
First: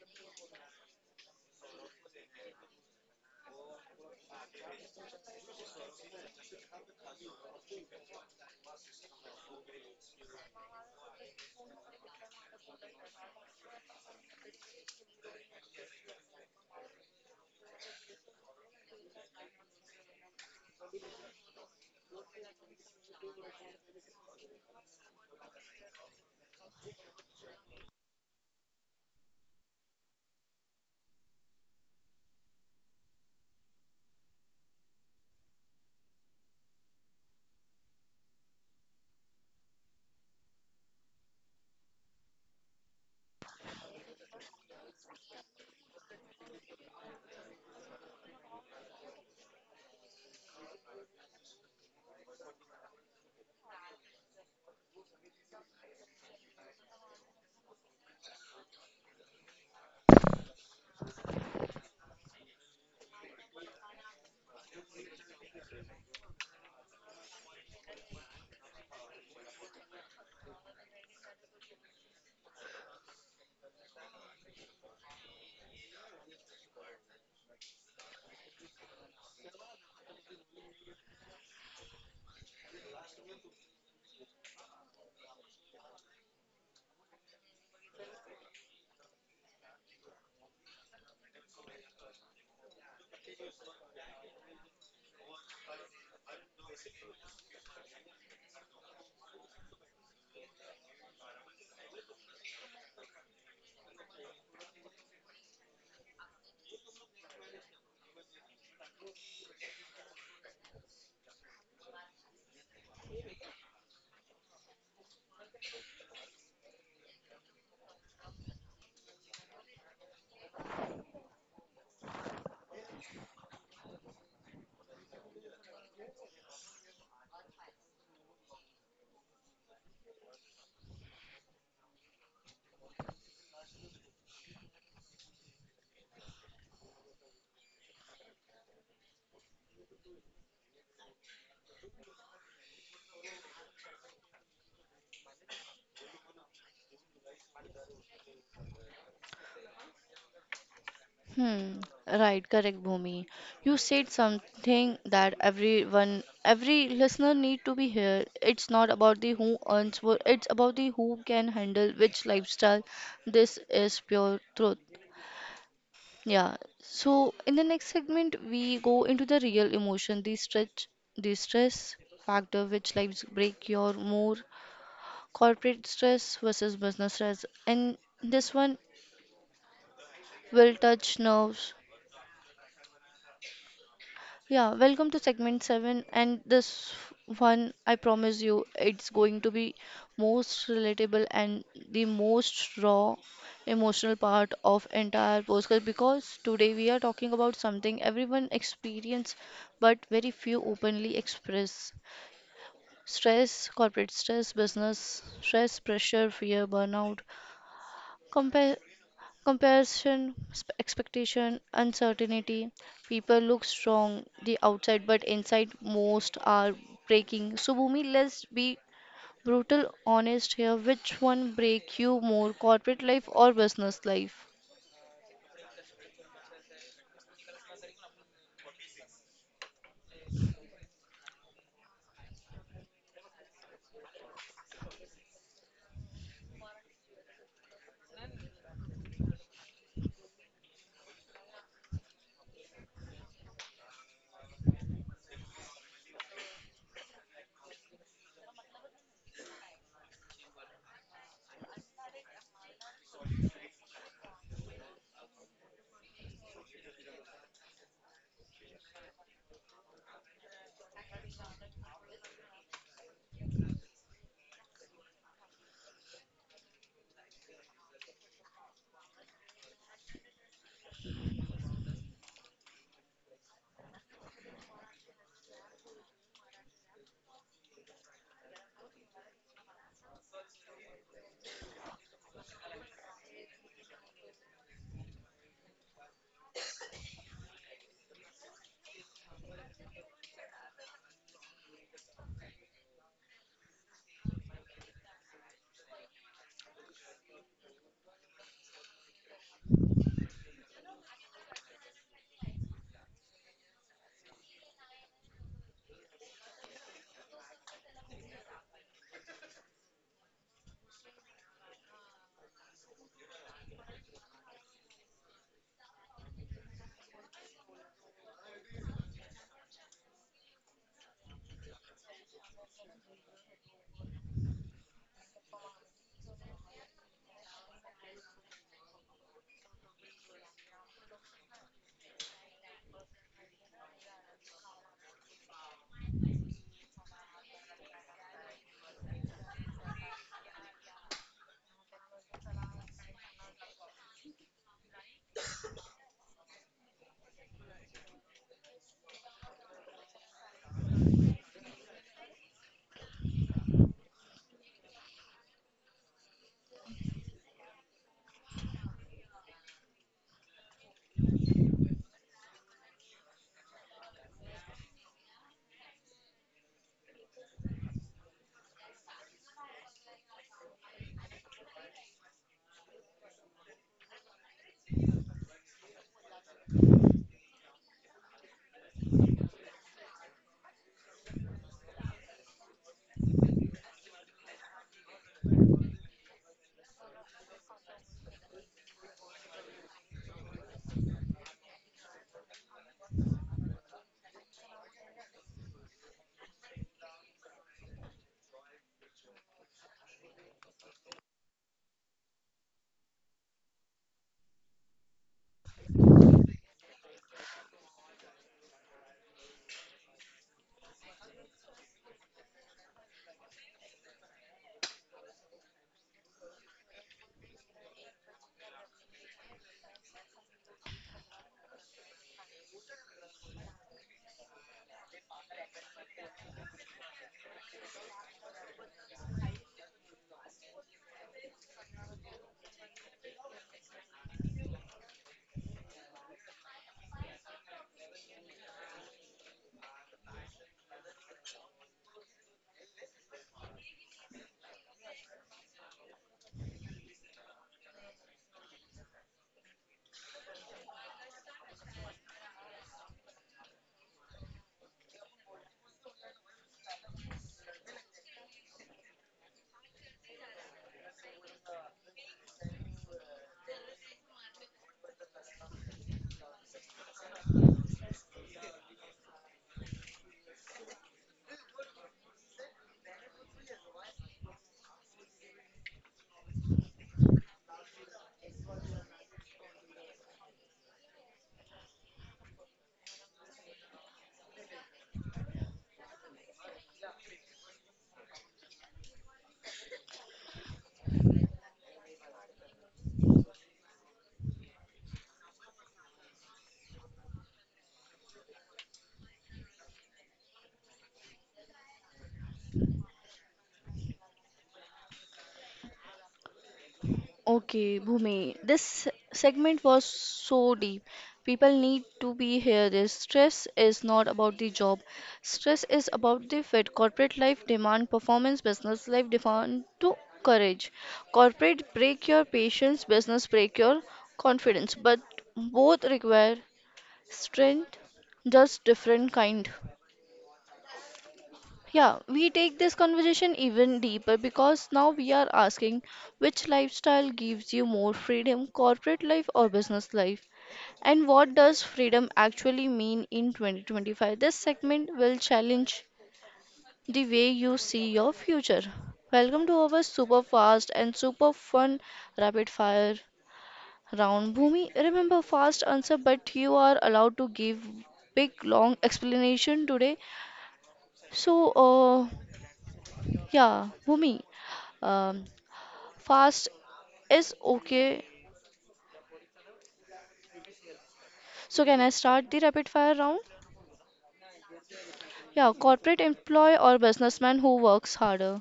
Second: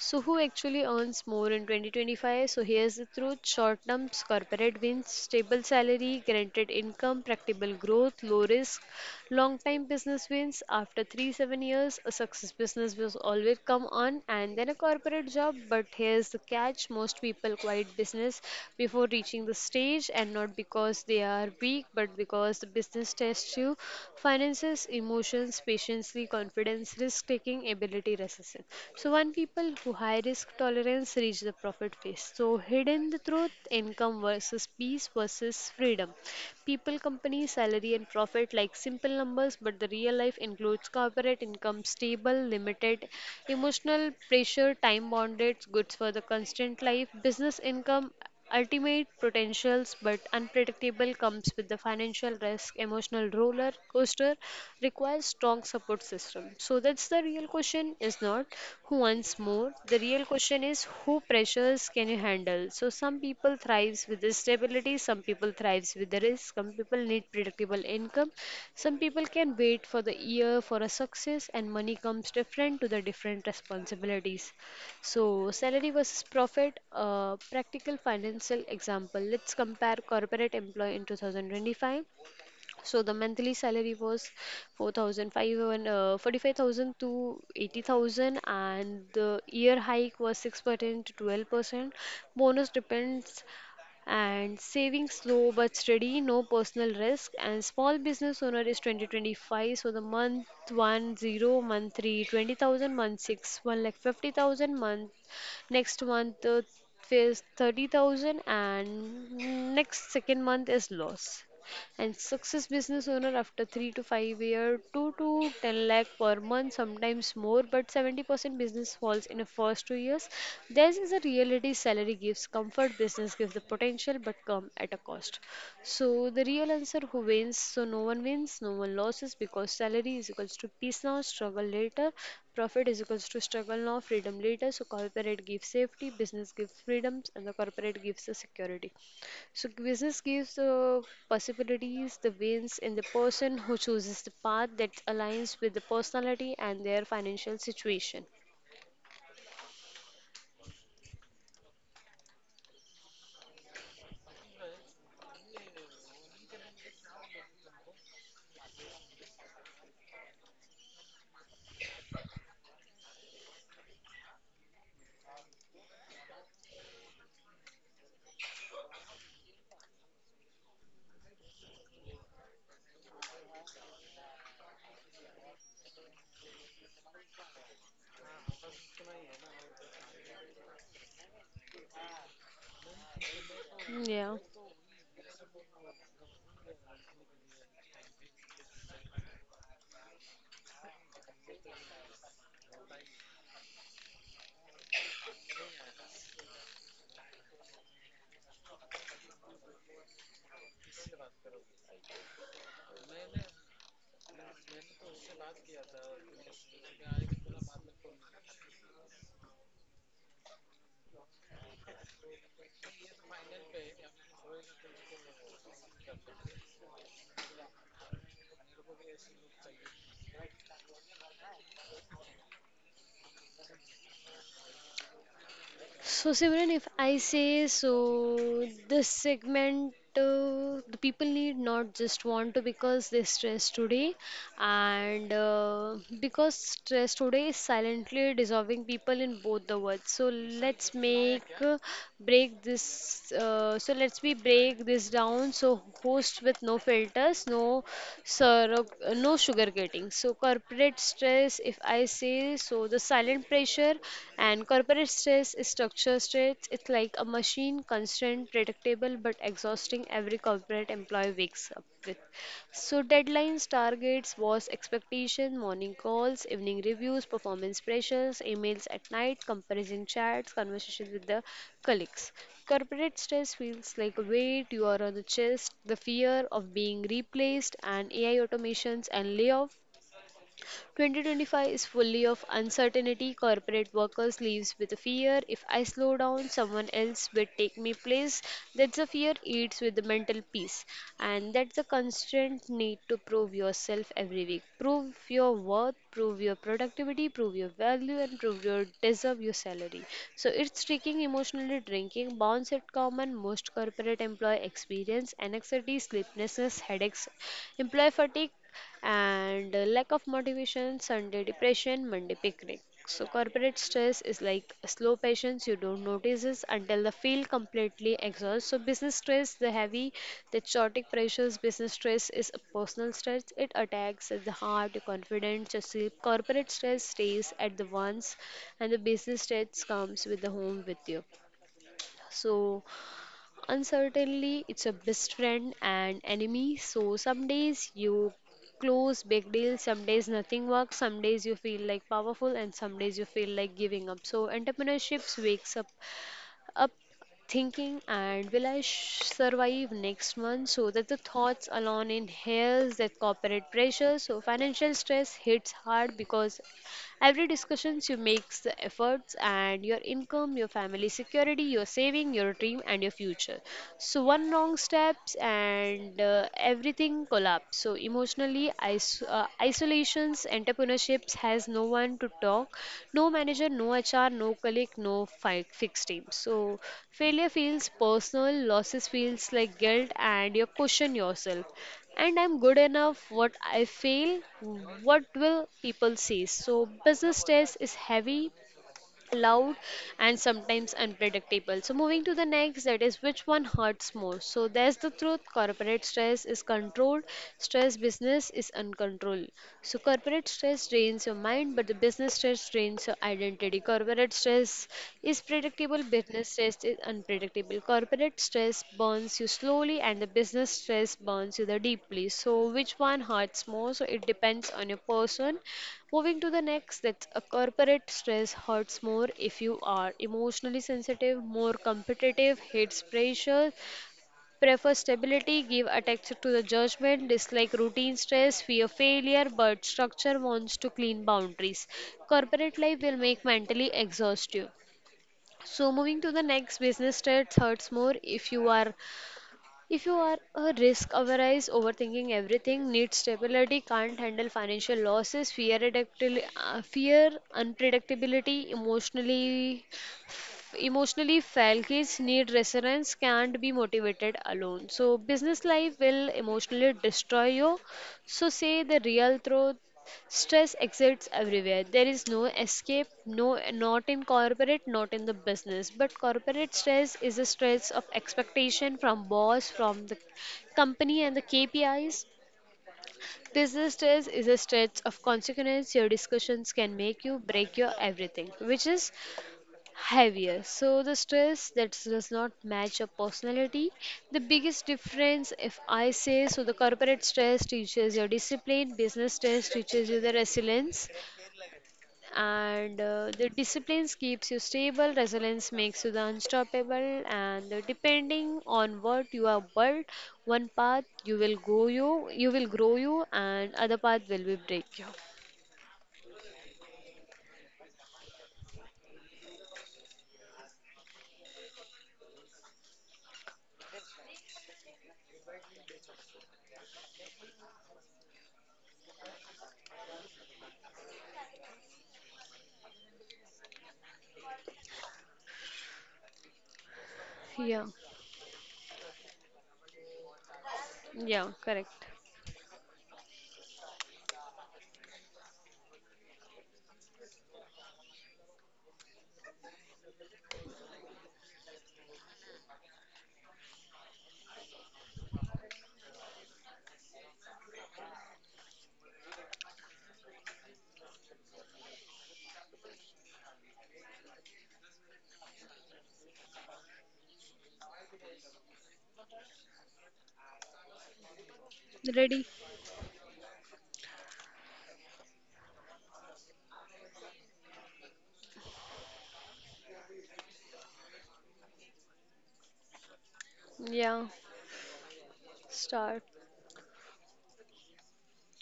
[SPEAKER 2] So who actually earns more in 2025? So here's the truth. Short terms, corporate wins, stable salary, guaranteed income, practical growth, low risk. Long-time business wins. After three, 7 years, a success business will always come on and then a corporate job. But here's the catch, most people quit business before reaching the stage and not because they are weak, but because the business tests you finances, emotions, patience, confidence, risk taking, ability, resistance. So, one people who high risk tolerance reach the profit phase. So, hidden the truth income versus peace versus freedom. People company salary and profit like simple numbers, but the real life includes corporate income, stable, limited, emotional pressure, time bonded, goods for the constant life, business income, ultimate potentials, but unpredictable comes with the financial depressed, emotional roller coaster requires strong support system. So that's the real question is not who wants more. The real question is who pressures can you handle. So some people thrives with the stability, some people thrives with the risk, some people need predictable income, some people can wait for the year for a success and money comes different to the different responsibilities. So, salary versus profit, a practical financial example. Let's compare corporate employee in 2025, so the monthly salary was 4,005 and 45,000 to 80,000 and the year hike was 6% to 12%. Bonus depends and savings slow but steady, no personal risk, and small business owner is 2025, so the month 10, month 3 20,000, month 6 1 lakh 50,000 month next month is 30,000 and next second month is loss. And success business owner after 3 to 5 year, 2 to 10 lakh per month, sometimes more, but 70% business falls in the first 2 years. This is a reality, salary gives comfort, business gives the potential, but come at a cost. So the real answer, who wins? So no one wins, no one loses, because salary is equals to peace now, struggle later, profit is equals to struggle now, freedom later. So corporate gives safety, business gives freedoms, and the corporate gives the security. So business gives the possibilities, the wins and the person who chooses the path that aligns with the personality and their financial situation.
[SPEAKER 1] Hmm, right, correct, Bhumi. You said something that everyone, every listener need to be here. It's not about the who earns more, it's about the who can handle which lifestyle. This is pure truth. Yeah. So in the next segment, we go into the real emotion, the stretch, the stress factor, which lives break your more, corporate stress versus business stress, and this one will touch nerves.
[SPEAKER 2] Yeah.
[SPEAKER 1] Yeah, welcome to segment 7, and this one, I promise you, it's going to be most relatable and the most raw emotional part of entire podcast, because today we are talking about something everyone experience but very few openly express: stress, corporate stress, business stress, pressure, fear, burnout, comparison, expectation, uncertainty. People look strong the outside, but inside most are breaking. So Bhumi, let's be brutal honest here. Which one break you more, corporate life or business life?
[SPEAKER 2] So Simran, if I say, so this segment the people need not just want to because they stress today, and because stress today is silently dissolving people in both the worlds. So let's make break this so let's we break this down, so host with no filters, no sir, no sugarcoating. So corporate stress, if I say, so the silent pressure, and corporate stress is structure stress, it's like a machine, constant, predictable but exhausting. Every corporate employee wakes up with so deadlines, targets, was expectation, morning calls, evening reviews, performance pressures, emails at night, comparison chats, conversations with the colleagues. Corporate stress feels like a weight you are on the chest, the fear of being replaced and AI automations and layoffs. 2025 is fully of uncertainty. Corporate workers lives with a fear, if I slow down, someone else will take me place. That's the fear eats with the mental peace, and that's the constant need to prove yourself every week. Prove your worth, prove your productivity, prove your value, and prove your deserve your salary. So it's tricking, emotionally drinking, bounce at common, most corporate employee experience, anxiety, sleeplessness, headaches, employee fatigue, and lack of motivation, Sunday depression, Monday picnic. So corporate stress is like a slow patience, you don't notice it until the feel completely exhausted. So business stress, the heavy, the chaotic pressures, business stress is a personal stress. It attacks at the heart, your confidence, your sleep. Corporate stress stays at the once, and the business stress comes with the home with you. So uncertainty, it's a best friend and enemy. So some days you close big deals, some days nothing works, some days you feel like powerful, and some days you feel like giving up. So entrepreneurships wakes up thinking and will I survive next month? So that the thoughts alone inhales that corporate pressure. So financial stress hits hard because every discussions you makes the efforts and your income, your family security, your saving, your dream and your future. So one wrong steps and everything collapse. So emotionally isolations, entrepreneurships has no one to talk, no manager, no HR, no colleague, no fixed team. So failure feels personal, losses feels like guilt and you question yourself and I'm good enough what I feel what will people see. So business stress is heavy, loud, and sometimes unpredictable. So moving to the next, that is which one hurts more. So there's the truth. Corporate stress is controlled. Stress business is uncontrolled. So corporate stress drains your mind, but the business stress drains your identity. Corporate stress is predictable. Business stress is unpredictable. Corporate stress burns you slowly, and the business stress burns you the deeply. So which one hurts more? So it depends on your person. Moving to the next, that's a corporate stress hurts more if you are emotionally sensitive, more competitive, hates pressure, prefer stability, give attention to the judgment, dislike routine stress, fear failure, but structure wants to clean boundaries. Corporate life will make mentally exhaust you. So moving to the next, business stress hurts more if you are a risk averse, overthinking everything, need stability, can't handle financial losses, fear, fear unpredictability, emotionally fail kids need resilience can't be motivated alone, so business life will emotionally destroy you. So say the real truth, stress exists everywhere, there is no escape, no, not in corporate, not in the business, but corporate stress is a stress of expectation from boss, from the company and the kpis. Business stress is a stress of consequence, your discussions can make you break your everything, which is heavier. So the stress that does not match your personality. The biggest difference, if I say, so the corporate stress teaches your discipline, business stress teaches you the resilience, and the discipline keeps you stable, resilience makes you the unstoppable, and depending on what you are built, one path you will go you, you will grow you, and other path will be break you.
[SPEAKER 1] Okay, Bhumi, this segment was so deep. People need to be here. This stress is not about the job. Stress is about the fit. Corporate life demand performance. Business life demand to courage. Corporate break your patience. Business break your confidence. But both require
[SPEAKER 2] Yeah,
[SPEAKER 1] strength, just different kind.
[SPEAKER 2] yeah, correct.
[SPEAKER 1] Yeah, we take this conversation even deeper because now we are asking which lifestyle gives you more freedom, corporate life or business life, and what does freedom actually mean in 2025. This segment will challenge the way you see your future. Welcome to our super fast and super fun rapid fire round. Bhumi, remember fast answer, but you are allowed to give big long explanation today. So,
[SPEAKER 2] Ready?
[SPEAKER 1] yeah, Bhumi, um, fast is okay. So can I start the rapid fire round?
[SPEAKER 2] Yeah,
[SPEAKER 1] Yeah, corporate
[SPEAKER 2] start.
[SPEAKER 1] employee or businessman, who works harder?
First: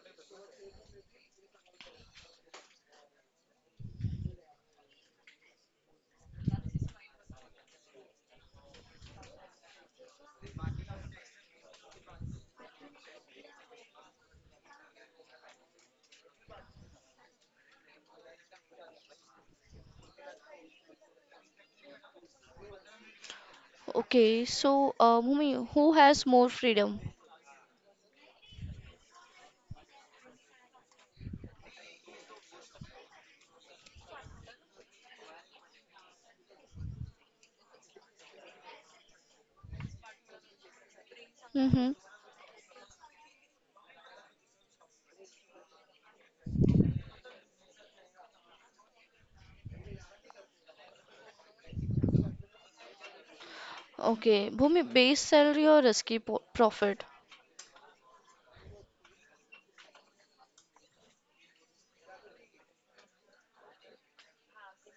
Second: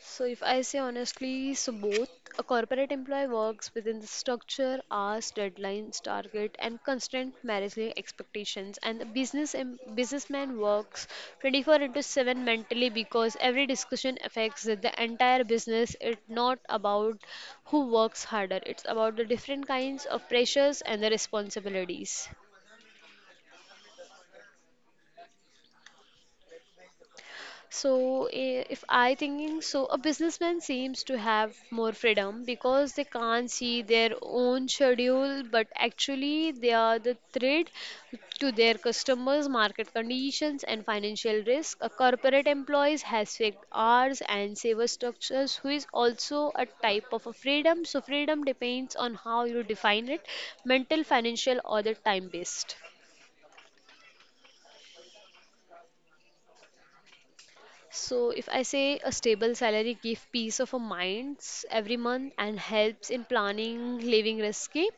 [SPEAKER 2] So, if I say honestly, so both a corporate employee works within the structure, hours, deadlines, target, and constant managing expectations, and the businessman works 24 into 7 mentally because every discussion affects the entire business. It's not about who works harder; it's about the different kinds of pressures and the responsibilities.
[SPEAKER 1] Okay, so Bhumi, who has more freedom?
[SPEAKER 2] So, if I thinking, so a businessman seems to have more freedom because they can't see their own schedule, but actually they are the thread to their customers, market conditions, and financial risk. A
[SPEAKER 1] Mm-hmm.
[SPEAKER 2] corporate employee has fixed hours and saver structures, who is also a type of a freedom. So, freedom depends on how you define it, mental, financial, or the time based.
[SPEAKER 1] Okay, Bhumi, base salary or risky po profit?
[SPEAKER 2] So if I say a stable salary gives peace of a minds every month and helps in planning living risky.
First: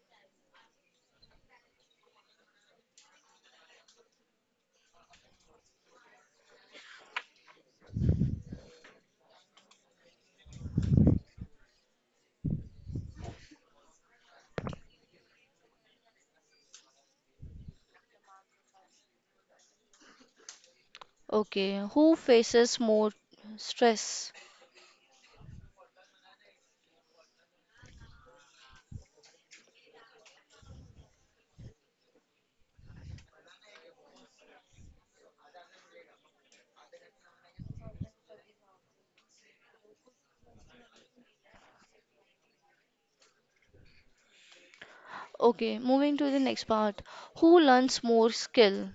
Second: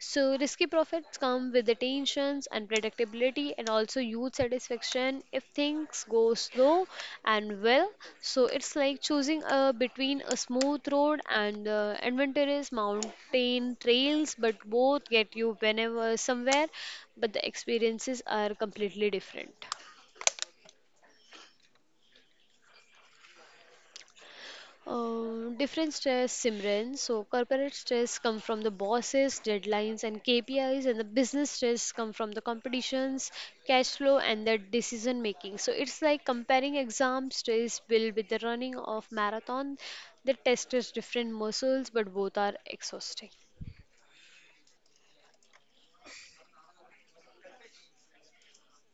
[SPEAKER 2] So risky profits come with the tensions and predictability and also youth satisfaction if things go slow and well. So it's like choosing between a smooth road and adventurous mountain trails, but both get you whenever somewhere, but the experiences are completely different.
[SPEAKER 1] Okay, who faces more stress?
[SPEAKER 2] Different stress, Simran. So corporate stress come from the bosses, deadlines, and KPIs, and the business stress come from the competitions, cash flow, and the decision making. So it's like comparing exam stress bill with the running of marathon. The test is different muscles, but both are exhausting.
[SPEAKER 1] Okay, moving to the next part. Who learns more skill?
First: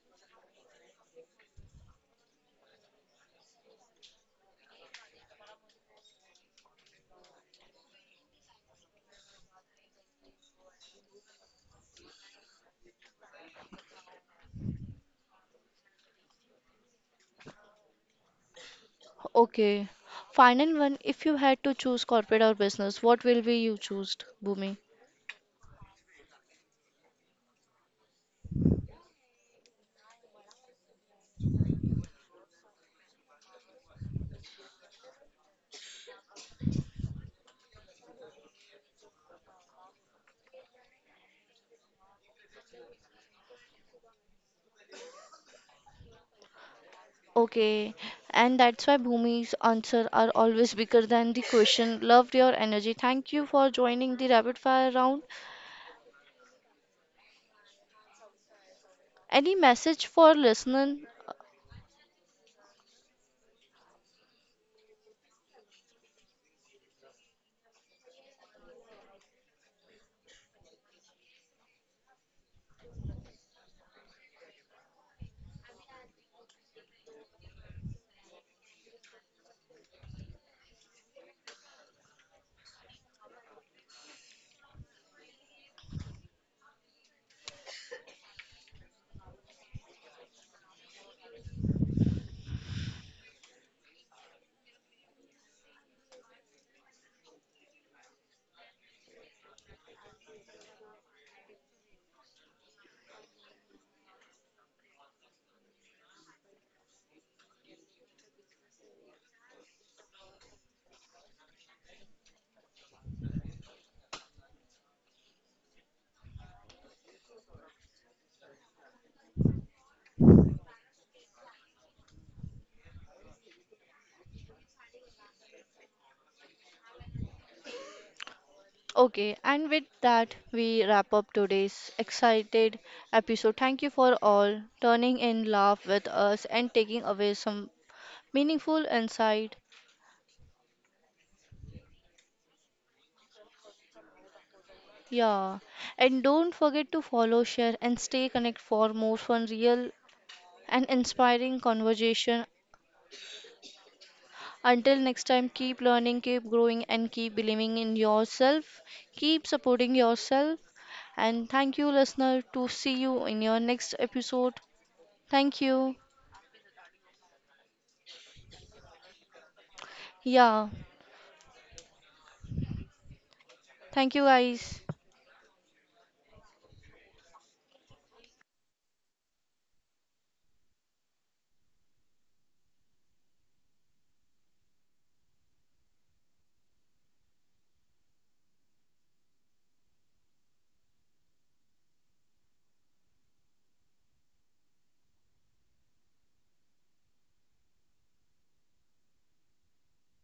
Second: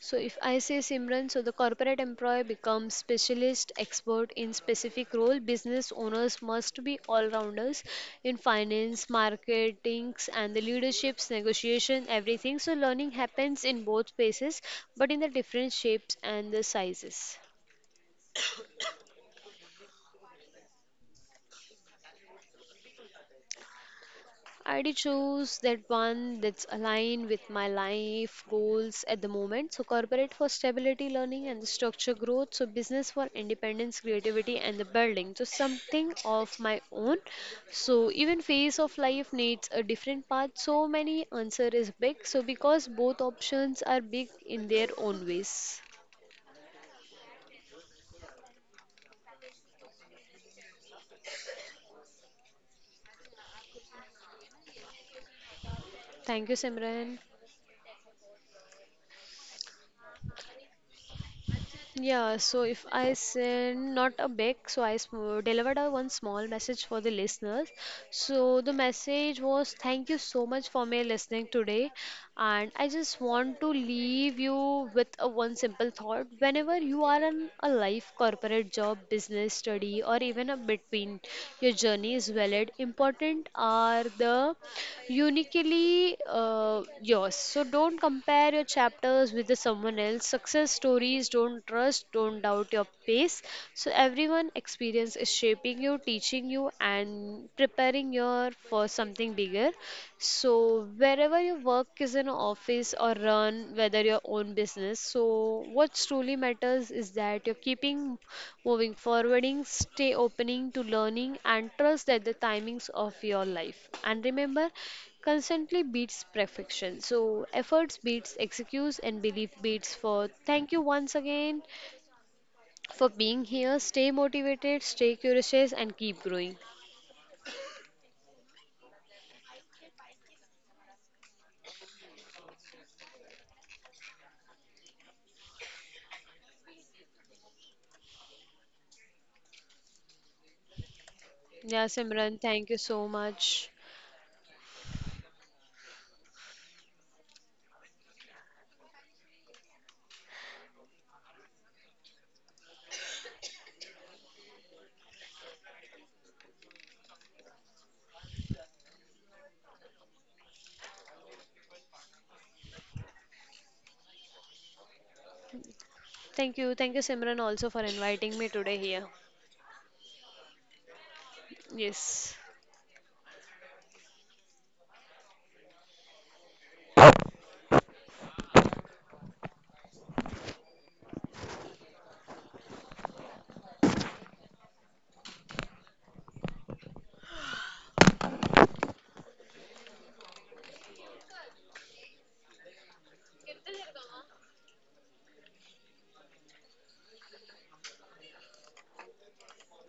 [SPEAKER 2] So if I say Simran, so the corporate employee becomes specialist expert in specific role. Business owners must be all-rounders in finance, marketings, and the leaderships, negotiation, everything. So learning happens in both spaces, but in the different shapes and the sizes.
[SPEAKER 1] Okay. Final one, if you had to choose corporate or business, what will be you choose,
[SPEAKER 2] I
[SPEAKER 1] Bhumi?
[SPEAKER 2] did choose that one that's aligned with my life goals at the moment. So corporate for stability, learning and the structure growth. So business for independence, creativity and the building. So something of my own. So even phase of life needs a different path. So many answer is big. So because both options are big in their own ways.
[SPEAKER 1] Okay. And that's why Bhumi's answer are always bigger than the question. Loved your energy. Thank you for joining the rapid fire round.
[SPEAKER 2] Thank you, Simran.
[SPEAKER 1] Any message for listener?
[SPEAKER 2] Yeah, so if I send not a big, so I delivered a one small message for the listeners. So the message was thank you so much for me listening today, and I just want to leave you with a one simple thought. Whenever you are in a life, corporate job, business, study, or even a between your journey is valid, important are the uniquely yours. So don't compare your chapters with the someone else. Success stories don't trust, don't doubt your pace. So everyone experience is shaping you, teaching you, and preparing you for something bigger. So wherever you work is in an office or run, whether your own business. So what truly matters is that you're keeping moving forwarding, stay opening to learning, and trust that the timings of your life. And remember, constantly beats perfection. So efforts beats excuse and belief beats for thank you once again for being here. Stay motivated, stay curious and keep growing.
[SPEAKER 1] Okay, and with that, we wrap up today's excited episode. Thank you for all turning in, laugh with us, and taking away some meaningful insight.
[SPEAKER 2] Yeah, Simran, thank you so much.
[SPEAKER 1] Yeah, and don't forget to follow, share, and stay connected for more fun, real, and inspiring conversation. Until next time, keep learning, keep growing, and keep believing in yourself. Keep supporting yourself. And thank you, listener, to see you in your next episode. Thank you.
[SPEAKER 2] Thank you. Thank you Simran also for inviting me today here.
[SPEAKER 1] Yeah,
[SPEAKER 2] Yes.
[SPEAKER 1] thank you, guys.